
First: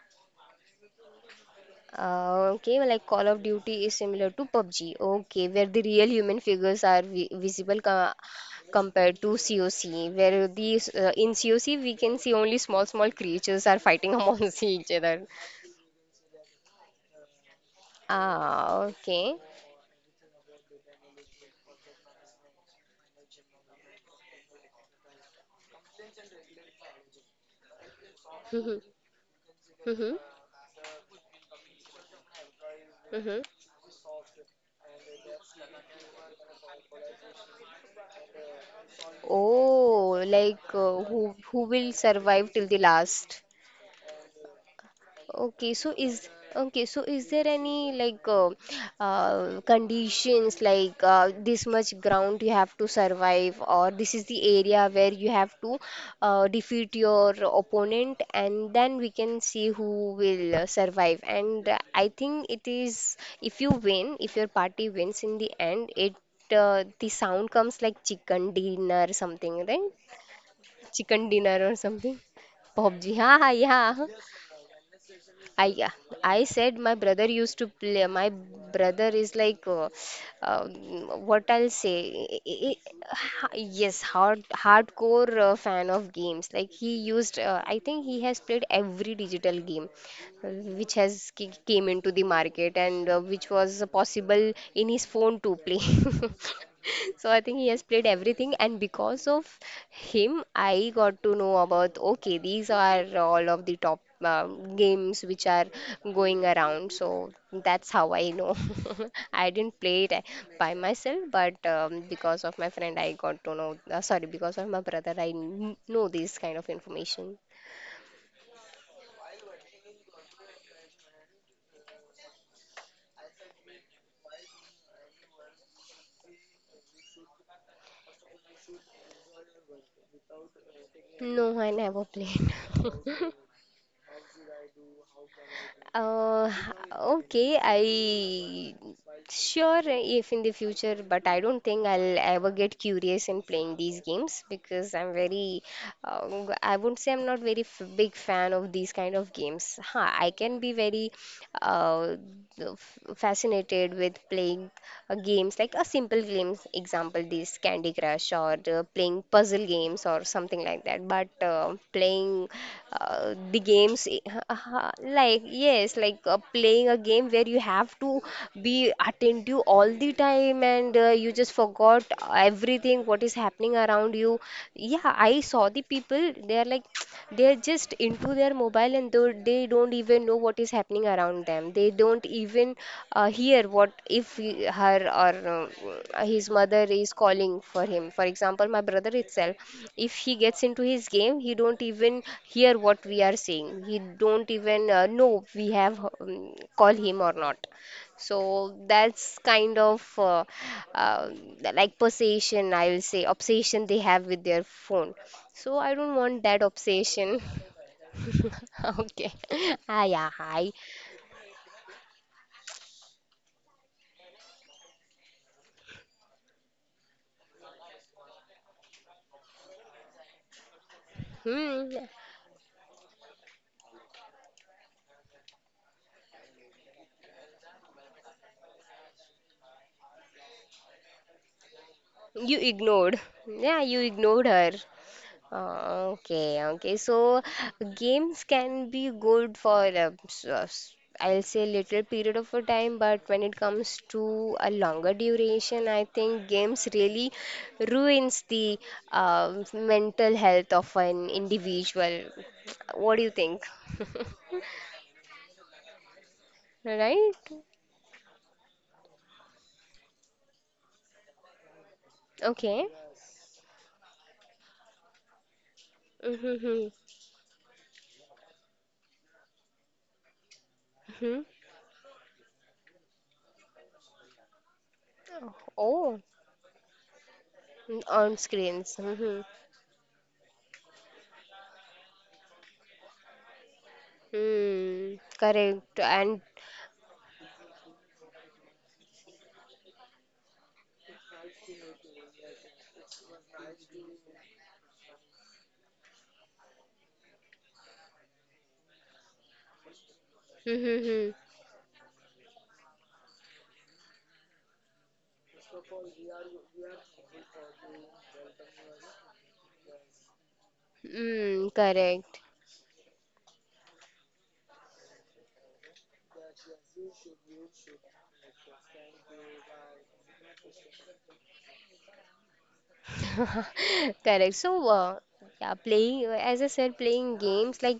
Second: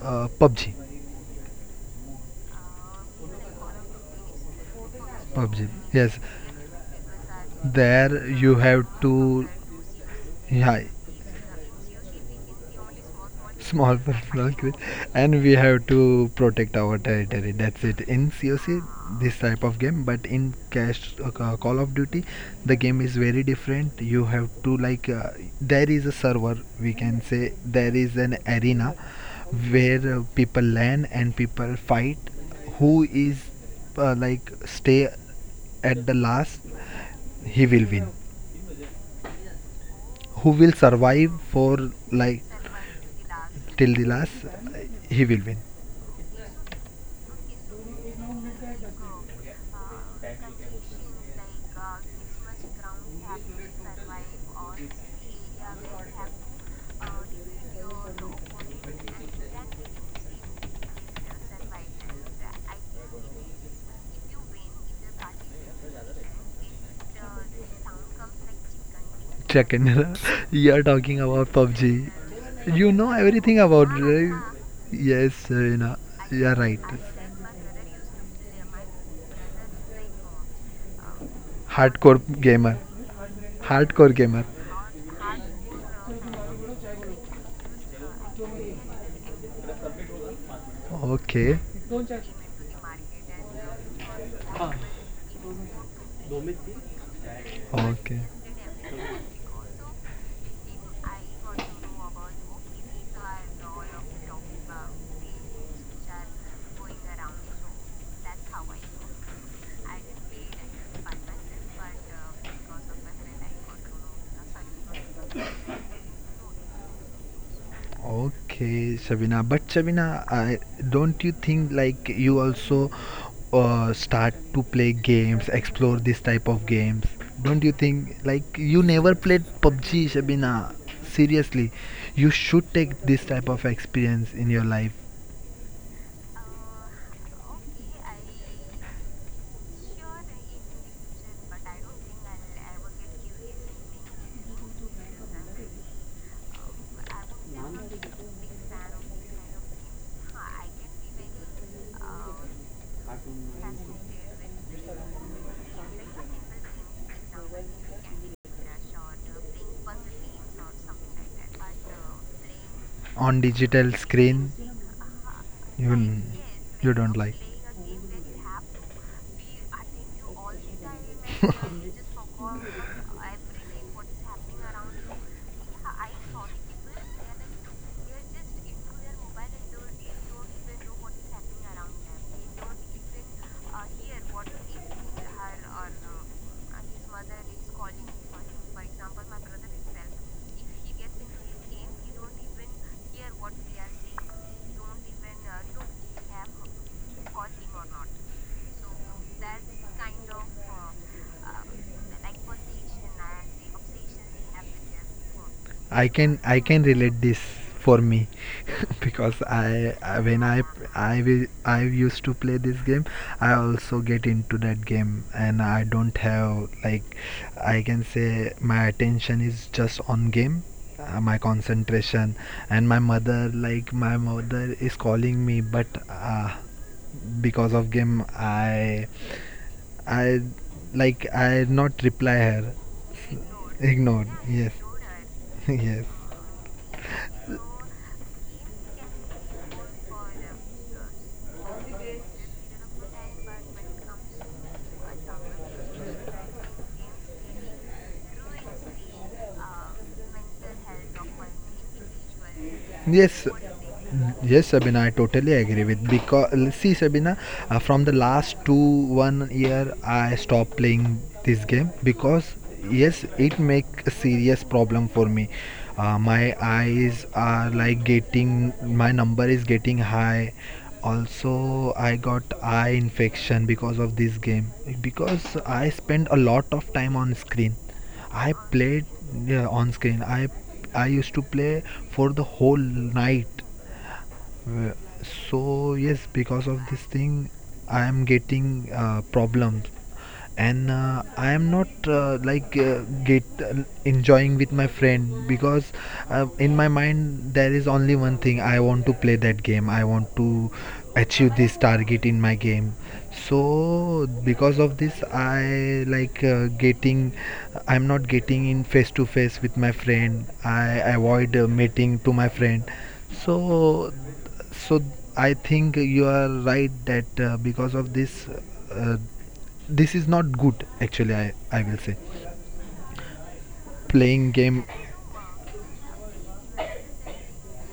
PUBG.
okay, well, like Call of Duty is similar to PUBG, okay, where
PUBG.
the real
Yes,
human figures are vi visible co
there you have
compared to
to.
COC, where the
Yeah,
in COC we can see only small, small creatures are
small
fighting
personal
amongst
quiz,
each other.
and we have to protect our territory. That's it. In COC,
Ah, okay.
this type of game. But in Call of Duty, the game is very different. You have to, like there is a server. We can say there is an
Mm-hmm.
arena where
Mm-hmm.
people land and people fight. Who is
Mm-hmm.
Like stay at the last, he will win.
Oh,
Who will
like
survive
who
for
will
like
survive till the last?
till the last, he will win.
Okay, so is okay, so is there any like conditions like this much ground you have to survive, or this is the area where you have to defeat your opponent, and then we can see who will survive. And I think it is if you win, if your party wins in the end, it the sound comes like chicken dinner something, right?
Second, you are talking
Chicken
about
dinner or
PUBG.
something.
You know
PUBG, yeah,
everything about
yeah.
it, right? Yes,
I Yeah,
Serena,
I
you are
said
right.
my brother used to play. My brother is like, what I'll say,
Hardcore gamer.
I- ha- yes,
Hardcore gamer.
hardcore fan of games. Like he used, I think he has played every digital game uh, which has
Okay,
came into the market and which was possible in his phone to play. So I think he has played
okay.
everything, and because of him, I got to know about, okay, these are all of the top games which are going around. So that's how I know. I didn't play it by myself, but because of my friend, I got to know. Sorry, because of my brother, I know this kind of information.
Okay, Sabina. But Sabina, don't you think like you also start to play games, explore this type of games? Don't you think like you never played PUBG, Sabina?
No, I
Seriously,
never
you
played.
should take this type of experience in your life
Uh, okay, I sure, if in the future, but I don't think I'll ever get curious in playing these games because I'm very, I wouldn't say I'm not very f big fan of these kind of games. Huh, I can be very uh, f fascinated with playing games like a simple games, example, this Candy Crush or playing puzzle games or something like that. But playing uh,
on
the
digital
games,
screen.
i- like yes,
You
like
you
playing a
don't
game
like.
where you have to be attentive all the time and you just forgot everything what is happening around you. Yeah, I saw the people, they are like they're just into their mobile and though they don't even know what is happening around them. They don't even hear what if her or his mother is calling for him. For example, my brother itself, if he gets into his game, he don't even hear what we are saying. He don't even know we have call him or not. So that's kind of uh, like possession, I will say, obsession they have with their phone. So I don't want
I
that
can relate this
obsession.
for me.
Okay.
Because I,
Ah,
I
yeah,
when I
hi.
I will I used to play this game, I also get into that game, and I don't have like, I can say my attention is just on game, my
Hmm.
concentration. And my mother, my mother is calling me, but because of game I like I not reply
You
her.
ignored. Yeah, you
Ignored,
ignored her.
yes. Yes.
Okay, okay. So games can be good for I'll say little period of a time, but when it comes to a longer duration, I think games really ruins the mental health of an individual. What do you
Yes,
think?
yes, Sabina, I totally agree with. Because see, Sabina,
Right?
from the last two one year, I stopped playing this game. Because
Okay.
yes, it make a serious problem for me. My
Mm-hmm.
eyes are like getting, my number is getting high.
Hmm.
Also, I got eye infection because of this game, because I
Oh,
spend a lot of time on screen.
on
I
screens.
played
Mm-hmm.
Yeah, on screen. I used to play for the whole night. uh,
Mm, correct.
so yes,
And
because of this thing, I am getting problems. And I am not get enjoying with my friend. Because in my mind there is only one thing, I want to play that game, I want to
mm-hmm.
achieve this target in my game. So because of this, I like getting, I'm not getting in face to face with my friend. I avoid
Mm,
meeting
correct.
to my friend. so, so I think you are right that because of this, uh, this is not good. Actually, I will say
Correct.
playing
So,
game.
yeah, playing, as I said, playing games, like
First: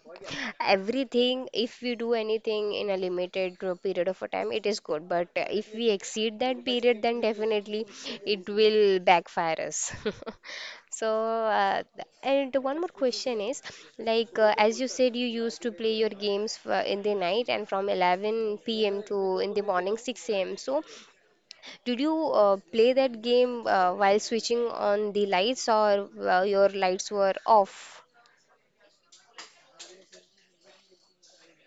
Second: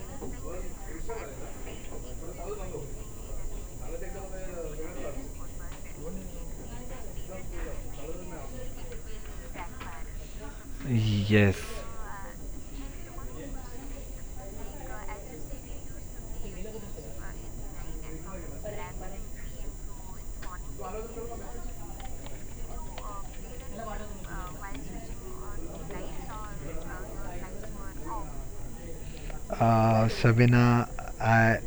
everything, if we do anything in a limited period of a time, it is good. But if we exceed that period, then definitely it will backfire us. So,
Yes,
and one more question is, like, as you said, you used to play your games f in the night and from 11 p.m. to in the morning 6 a.m. So, did you play that game while switching on the lights or your lights were off?
Shavina, I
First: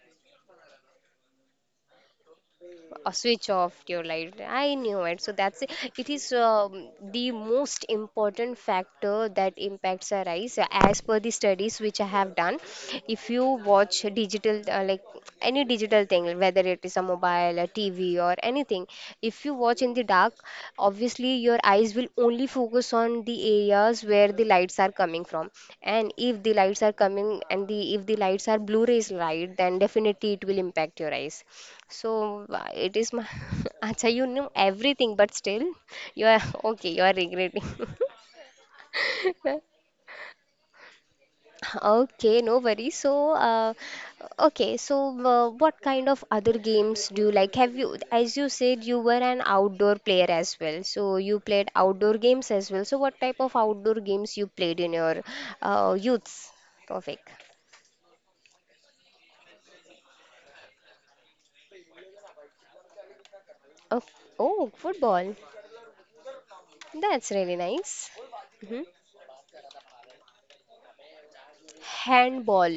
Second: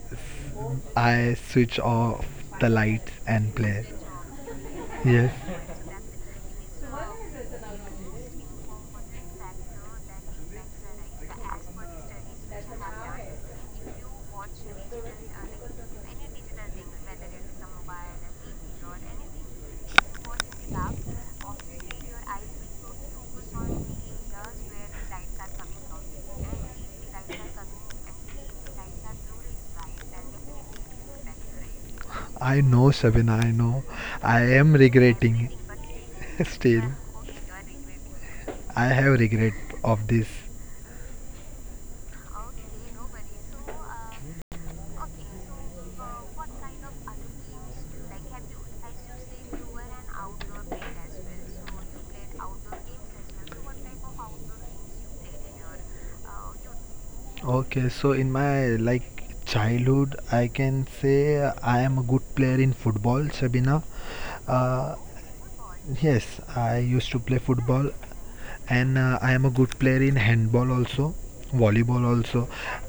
I switch off the
Or
lights
switch
and
off
play.
your light. I knew it. So that's
Yes,
it. It is the most important factor that impacts our eyes. As per the studies which I have done, if you watch digital, like any digital thing, whether it is a mobile, a TV, or anything, if you watch in the dark, obviously your eyes will only focus on the areas where the lights are coming from. And if the lights are coming and the if the lights are blue rays light, then definitely it will impact your eyes. So
I know,
it is my.
Shavina. I know.
Acha, you
I
know
am
everything, but
regretting
still, you are
still.
okay. You are regretting.
I have regret of this.
Okay, no worries. So, okay, so what kind of other games do you like? Have you, as you said, you were an outdoor player as well. So you played outdoor games as well. So what type of outdoor games you played in your youths? Perfect.
Okay, so in my like childhood, I can say I am a good player in football, Sabina.
Oh, oh,
Uh,
football.
yes, I used to play
That's really
football,
nice.
and I am a good player in handball also, volleyball also.
Handball.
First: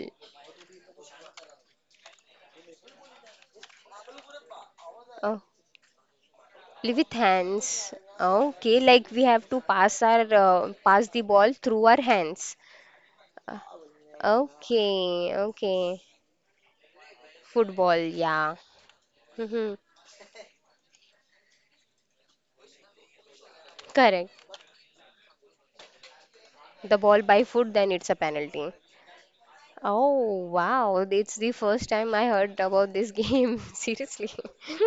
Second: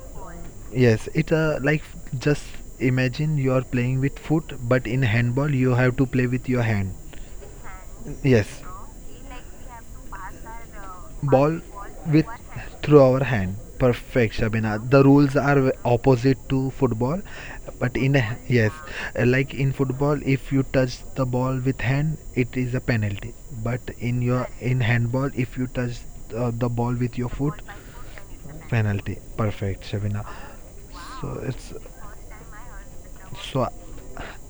Yes, it like, just imagine you are playing with foot, but in
Oh.
handball you have to play with your hand.
Live with hands.
Yes,
Okay, like we have to pass our pass the ball
ball
through our
with
hands.
through our hand.
Uh,
Perfect, Shabina. The
Okay,
rules are
okay.
opposite to football, but
Football,
in a,
yeah.
yes, like in
Hmm.
football, if you touch the ball with hand, it is a penalty. But in
Correct.
your in handball, if you touch the ball
The
with
ball
your
by
foot,
foot, then it's a penalty.
penalty. Perfect, Shabina.
Oh, wow. It's
So
the
it's
first time I heard about this game.
so
Seriously.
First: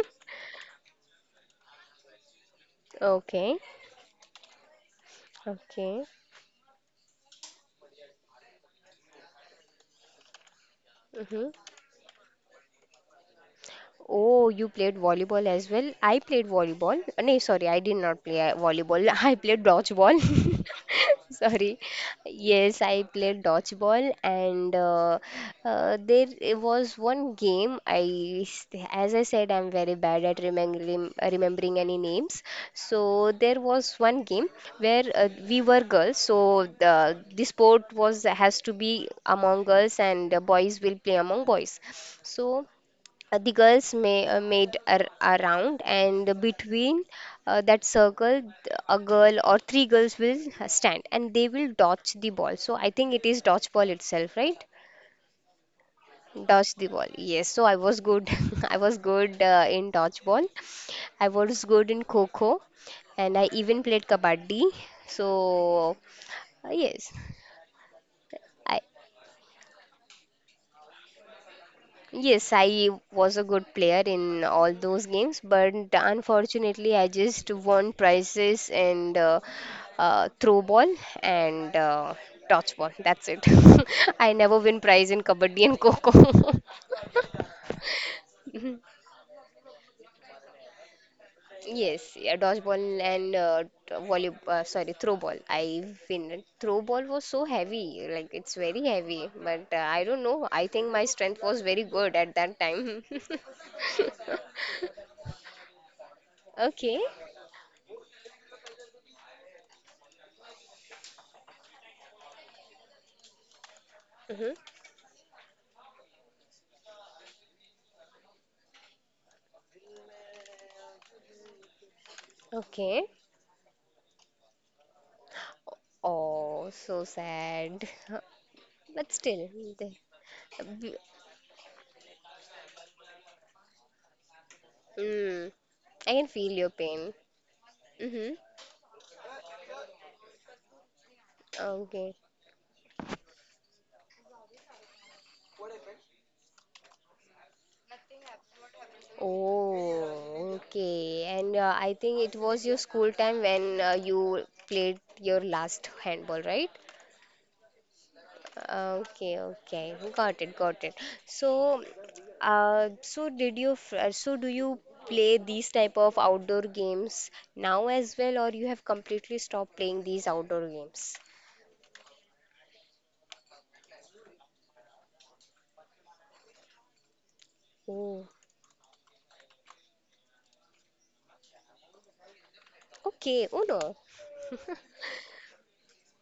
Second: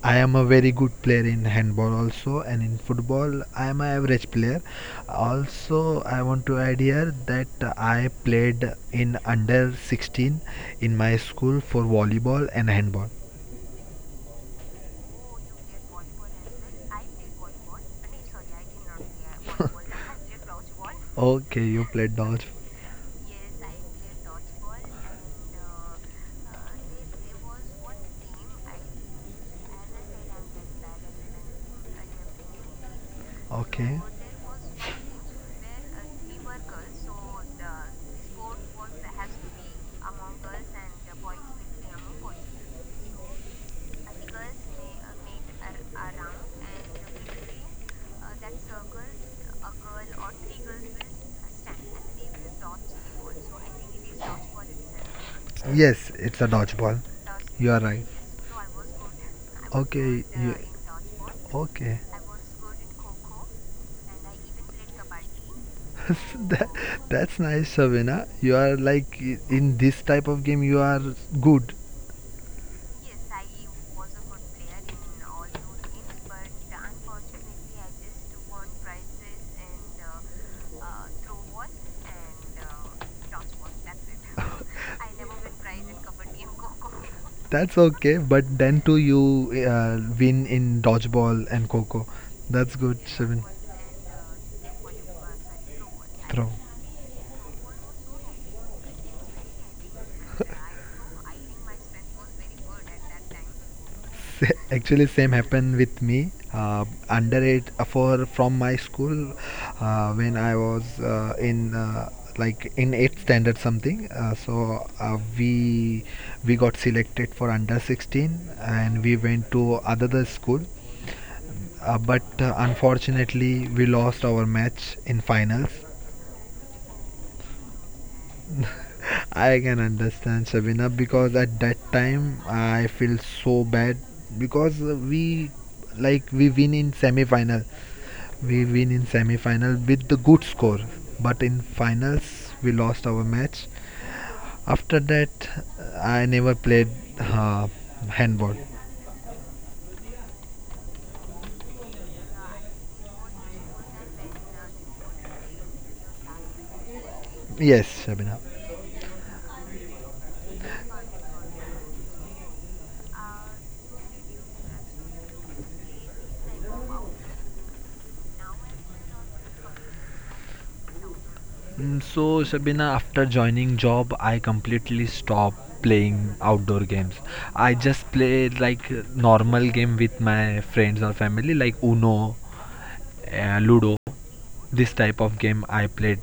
I am a very good player in handball also, and in football, I
Okay,
am an average player. Also, I
okay.
want to add here that I played in under 16 in my school
Mm-hmm.
for volleyball and handball.
Oh, you played volleyball as well? I played volleyball. No, sorry, I did not play volleyball. I played dodgeball.
Okay, you
Sorry.
played dodge.
Yes, I played dodgeball, and there it was one game. As I said, I'm very bad at remembering any names. So there
Okay.
was one game where we were girls, so the sport was has to be among girls, and boys will play among boys. So. The girls made a round, and between that circle, a girl or three girls will stand and they will dodge the ball. So I think it is dodge ball itself, right?
Yes, it's a dodgeball.
Dodge the ball.
You are
Yes,
right.
so I was good. I was good
Okay,
in
you,
dodgeball. I
okay.
was good in kho and I even played kabaddi. So,
That, that's
yes.
nice, Shavina. You are
I.
like in this type of game, you are good.
Yes, I was a good player in all those games, but unfortunately, I just won prizes and throw ball and touch ball. That's it. I never win prize in kabaddi and coco.
That's okay. But then too, you win in dodgeball and coco.
Yes, yeah,
That's good,
dodgeball
Shavina.
and sorry, throw ball. I
Throw.
win. Throw ball was so heavy, like it's very heavy. But I don't know. I think my strength was very good at that time.
Actually, same happened with me.
Okay.
Underage for from my school when I was in like in eighth standard something.
Hmm.
We got selected for under 16 and we went to another school. But
Okay.
Unfortunately, we lost our match in finals.
Oh, so sad. But
I
still,
can
they,
understand, Shabina,
b-
because at that time I feel so bad. Because we
mm,
like
I
we
can
win
feel your
in
pain.
semi-final.
Mm-hmm.
We win in semi-final with the good score, but in
Okay.
finals we lost our match. After that, I never played uh, handball.
Oh, okay. And I think it was your school time when you played your last handball, right?
Yes, Shabina.
Okay, okay. Got it, got it. So, so did so do you play these type of outdoor games now as well, or you have completely stopped playing these outdoor games?
Mm, So, Shabina, after joining job, I completely stopped playing outdoor games. I just
Oh,
play like normal game with my friends or family, like Uno,
okay, Uno.
Ludo. This type of game I played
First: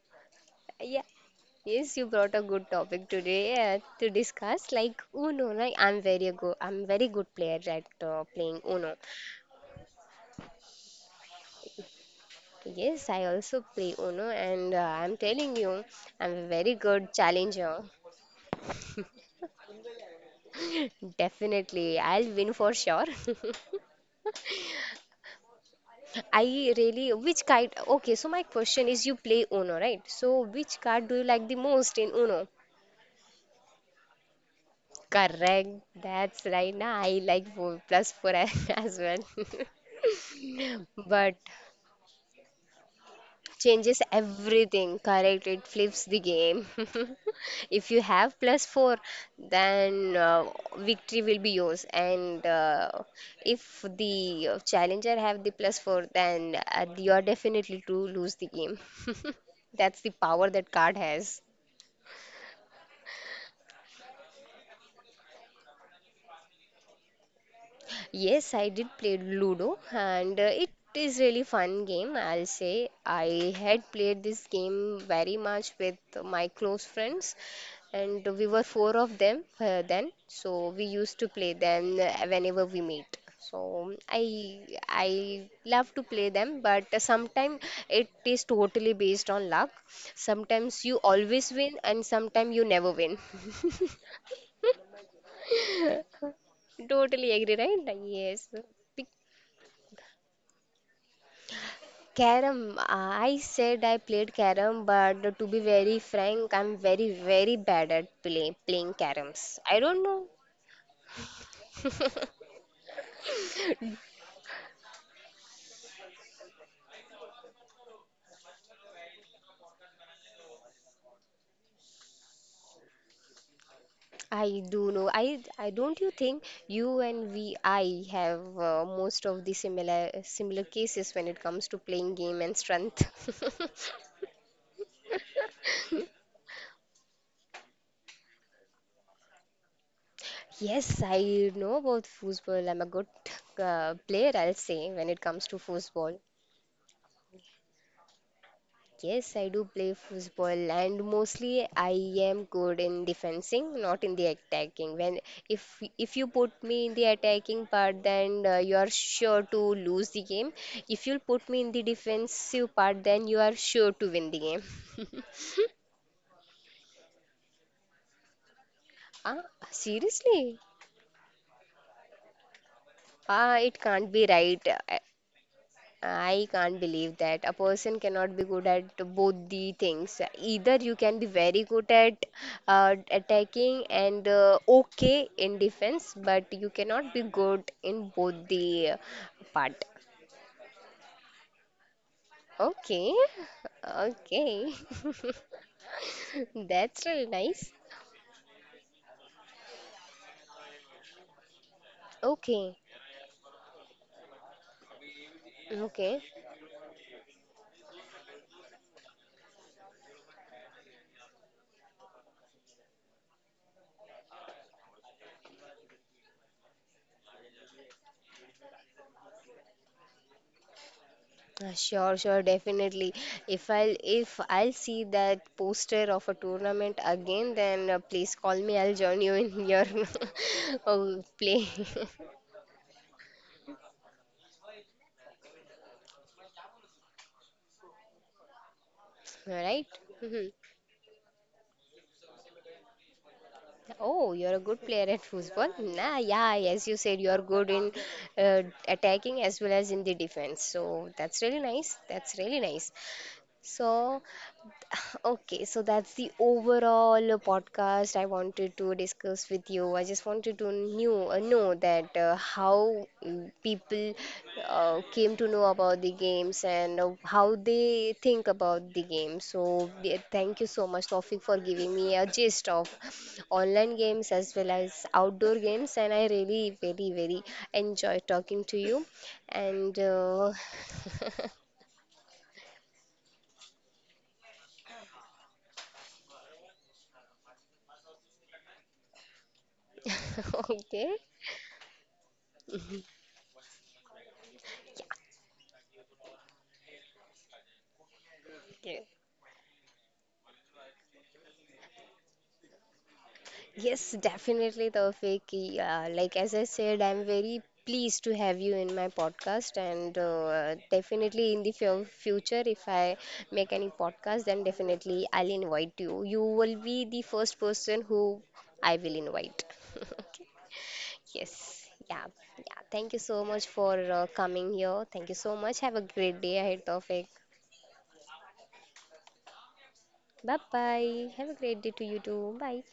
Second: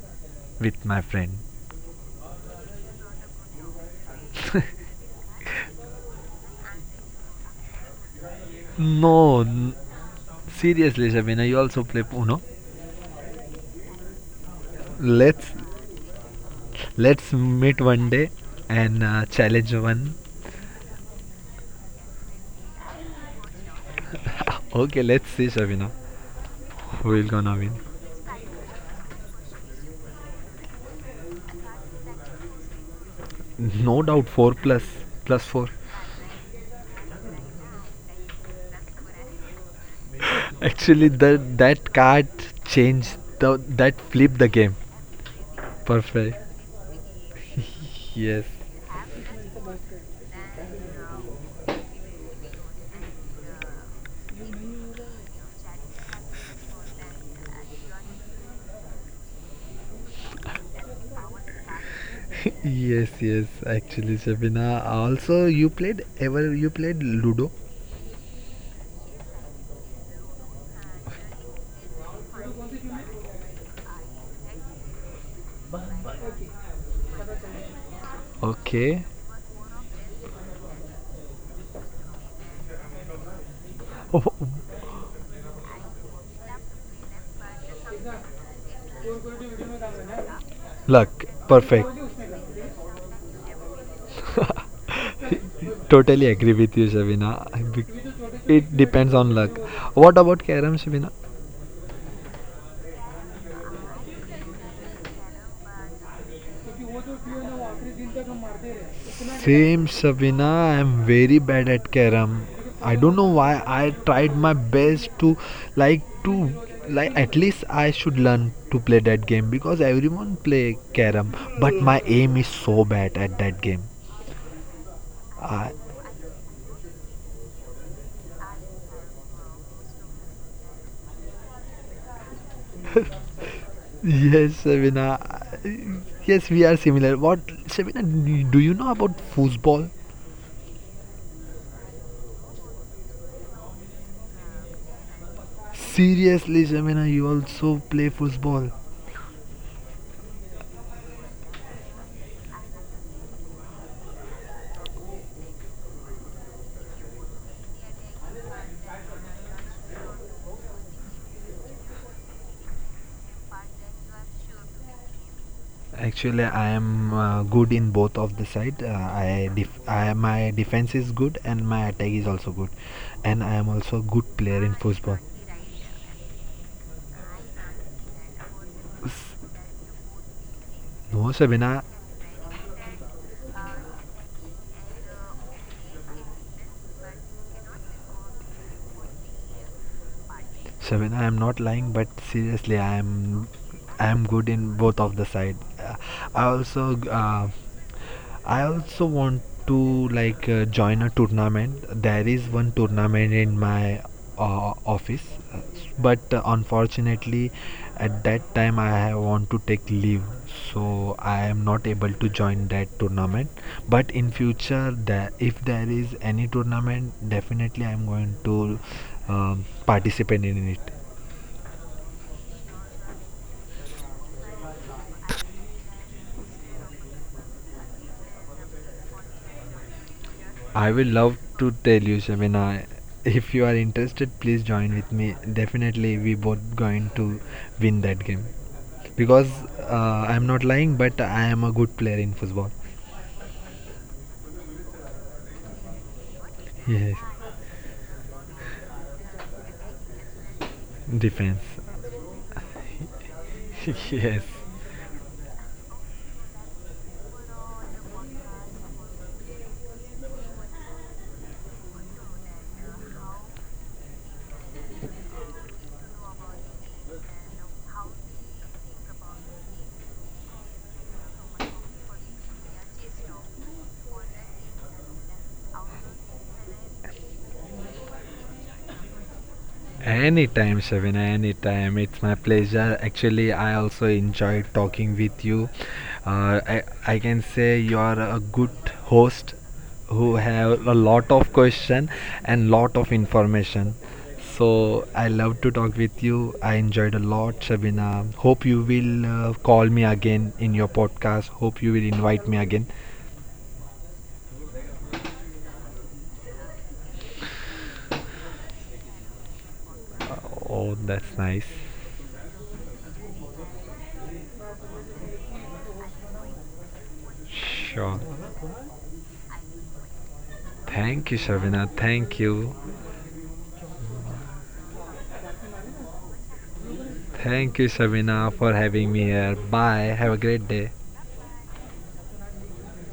with my
Yeah,
friend.
yes, you brought a good topic today to discuss. Like Uno, like I'm very good. I'm very good player at playing Uno.
No, n- seriously, Shabina, you also play Uno?
Yes, I also play Uno, and
Let's
I'm telling you, I'm a very
let's
good
meet one
challenger.
day and challenge one.
Definitely, I'll win for sure.
Okay, let's see, Shabina,
I
who will
really,
gonna win?
which card? Okay, so my question is, you play Uno, right? So which card do you like the most in Uno?
No doubt, four plus plus four.
Correct. That's right. Now I like four plus four as well.
Actually,
But
that card changed, the that
changes
flipped the game.
everything, correct. It flips
Perfect.
the game. If you
Yes.
have plus 4 then victory will be yours and if the challenger have the plus 4 then you are definitely to lose the game. That's the power that card has.
Yes, yes. Actually, Shabina. Also, you played Ludo?
Yes, I did play Ludo and it is really fun game, I'll say. I had played this game very much with my close friends and we were
Okay.
four of them then, so we used to play them whenever we meet. So
Oh,
I I love to play them, but sometimes it is totally based on luck. Sometimes
luck.
you always
Perfect.
win and sometimes you never win.
Totally agree with you, Shabina.
Totally agree, right?
It
Yes.
depends on luck. What about Karam, Shabina?
Carom, I said I played carom, but to be very frank, I'm very, very bad at playing
Same,
caroms. I don't know.
Shavina. I'm very bad at carom. I don't know why. I tried my best to like to like, at least I should learn to play that game, because everyone play carom. But my aim is so bad at that game.
I do know.
I,
I don't you think you and we, I have most of the similar cases when it comes to playing game and strength.
yes, Shavina. Yes, we are similar. What, Shavina? Do you know about football?
Yes, I know about foosball. I'm a good player, I'll say, when it comes to foosball.
Seriously, Shavina, you also play football.
Yes, I do play football and mostly I am good in defending, not in the attacking. When if you put me in the attacking part, then you are sure to lose the game. If you put me in the defensive part, then you are sure to win the game.
Actually, I am good in both of the side. I,
Ah,
def- I my
seriously?
defense is good and my attack is also good, and I am
Ah,
also a
it
good
can't be
player in
right.
football.
I can't believe that a person cannot be good at
S-
both the things. Either
No,
you can be
Shabina,
very good at attacking and okay in defense, but you cannot be good in both the part.
Shabina, I am not lying, but seriously, I
Okay,
am I am good in
okay,
both of the side. I also
that's really
uh,
nice.
I also want to join a tournament. There is one
Okay,
tournament in my office, uh, but
okay.
unfortunately, at that time I have want to take leave, so I am not able to join that tournament. But in future, there if there is any tournament, definitely I am going to participate in it.
Sure, sure, definitely. If I'll see that poster of a tournament again, then please call me. I'll join you in your
I would love
oh,
to
play.
tell you, Shamina. If you are interested, please join with me. Definitely, we both going to win that game, because
All right.
I'm not
Mhm.
lying, but I am a good player in football.
Oh, you're a good player at football. Nah, yeah, as
Yes,
you said, you're good in uh, attacking as well as in the defense. So
defense.
that's really nice. That's really nice. So.
Yes.
Okay, so that's the overall podcast I wanted to discuss with you. I just wanted to know that how mm, people came to know about the games and how they think about the game. So yeah, thank you so much, Tawfiq, for giving me a gist of online games as well as outdoor games. And I really, very, very enjoy talking to you. And
Anytime, Shavin, anytime. It's my pleasure. Actually, I also enjoyed talking with you. I can say you are a good host who have a lot
okay.
of question and lot of information. So I love to talk with you. I enjoyed a lot, Shabina. Hope you will
Okay.
call me again in your podcast. Hope you will invite me again.
Yes, definitely, Tawfiq. Yeah, like as I said, I'm very pleased to have you in my podcast, and
Oh, that's nice.
definitely in the future, if I make any podcast, then definitely I'll invite you. You will be the first
Sure.
person who I will invite.
Thank you, Shabina.
Yes,
Thank
yeah,
you.
yeah. Thank you so much for coming here. Thank you so much. Have a great day ahead, Tawfiq.
Thank you, Shabina, for having me here. Bye. Have a great
Bye
day.
bye. Have a great day to you too. Bye.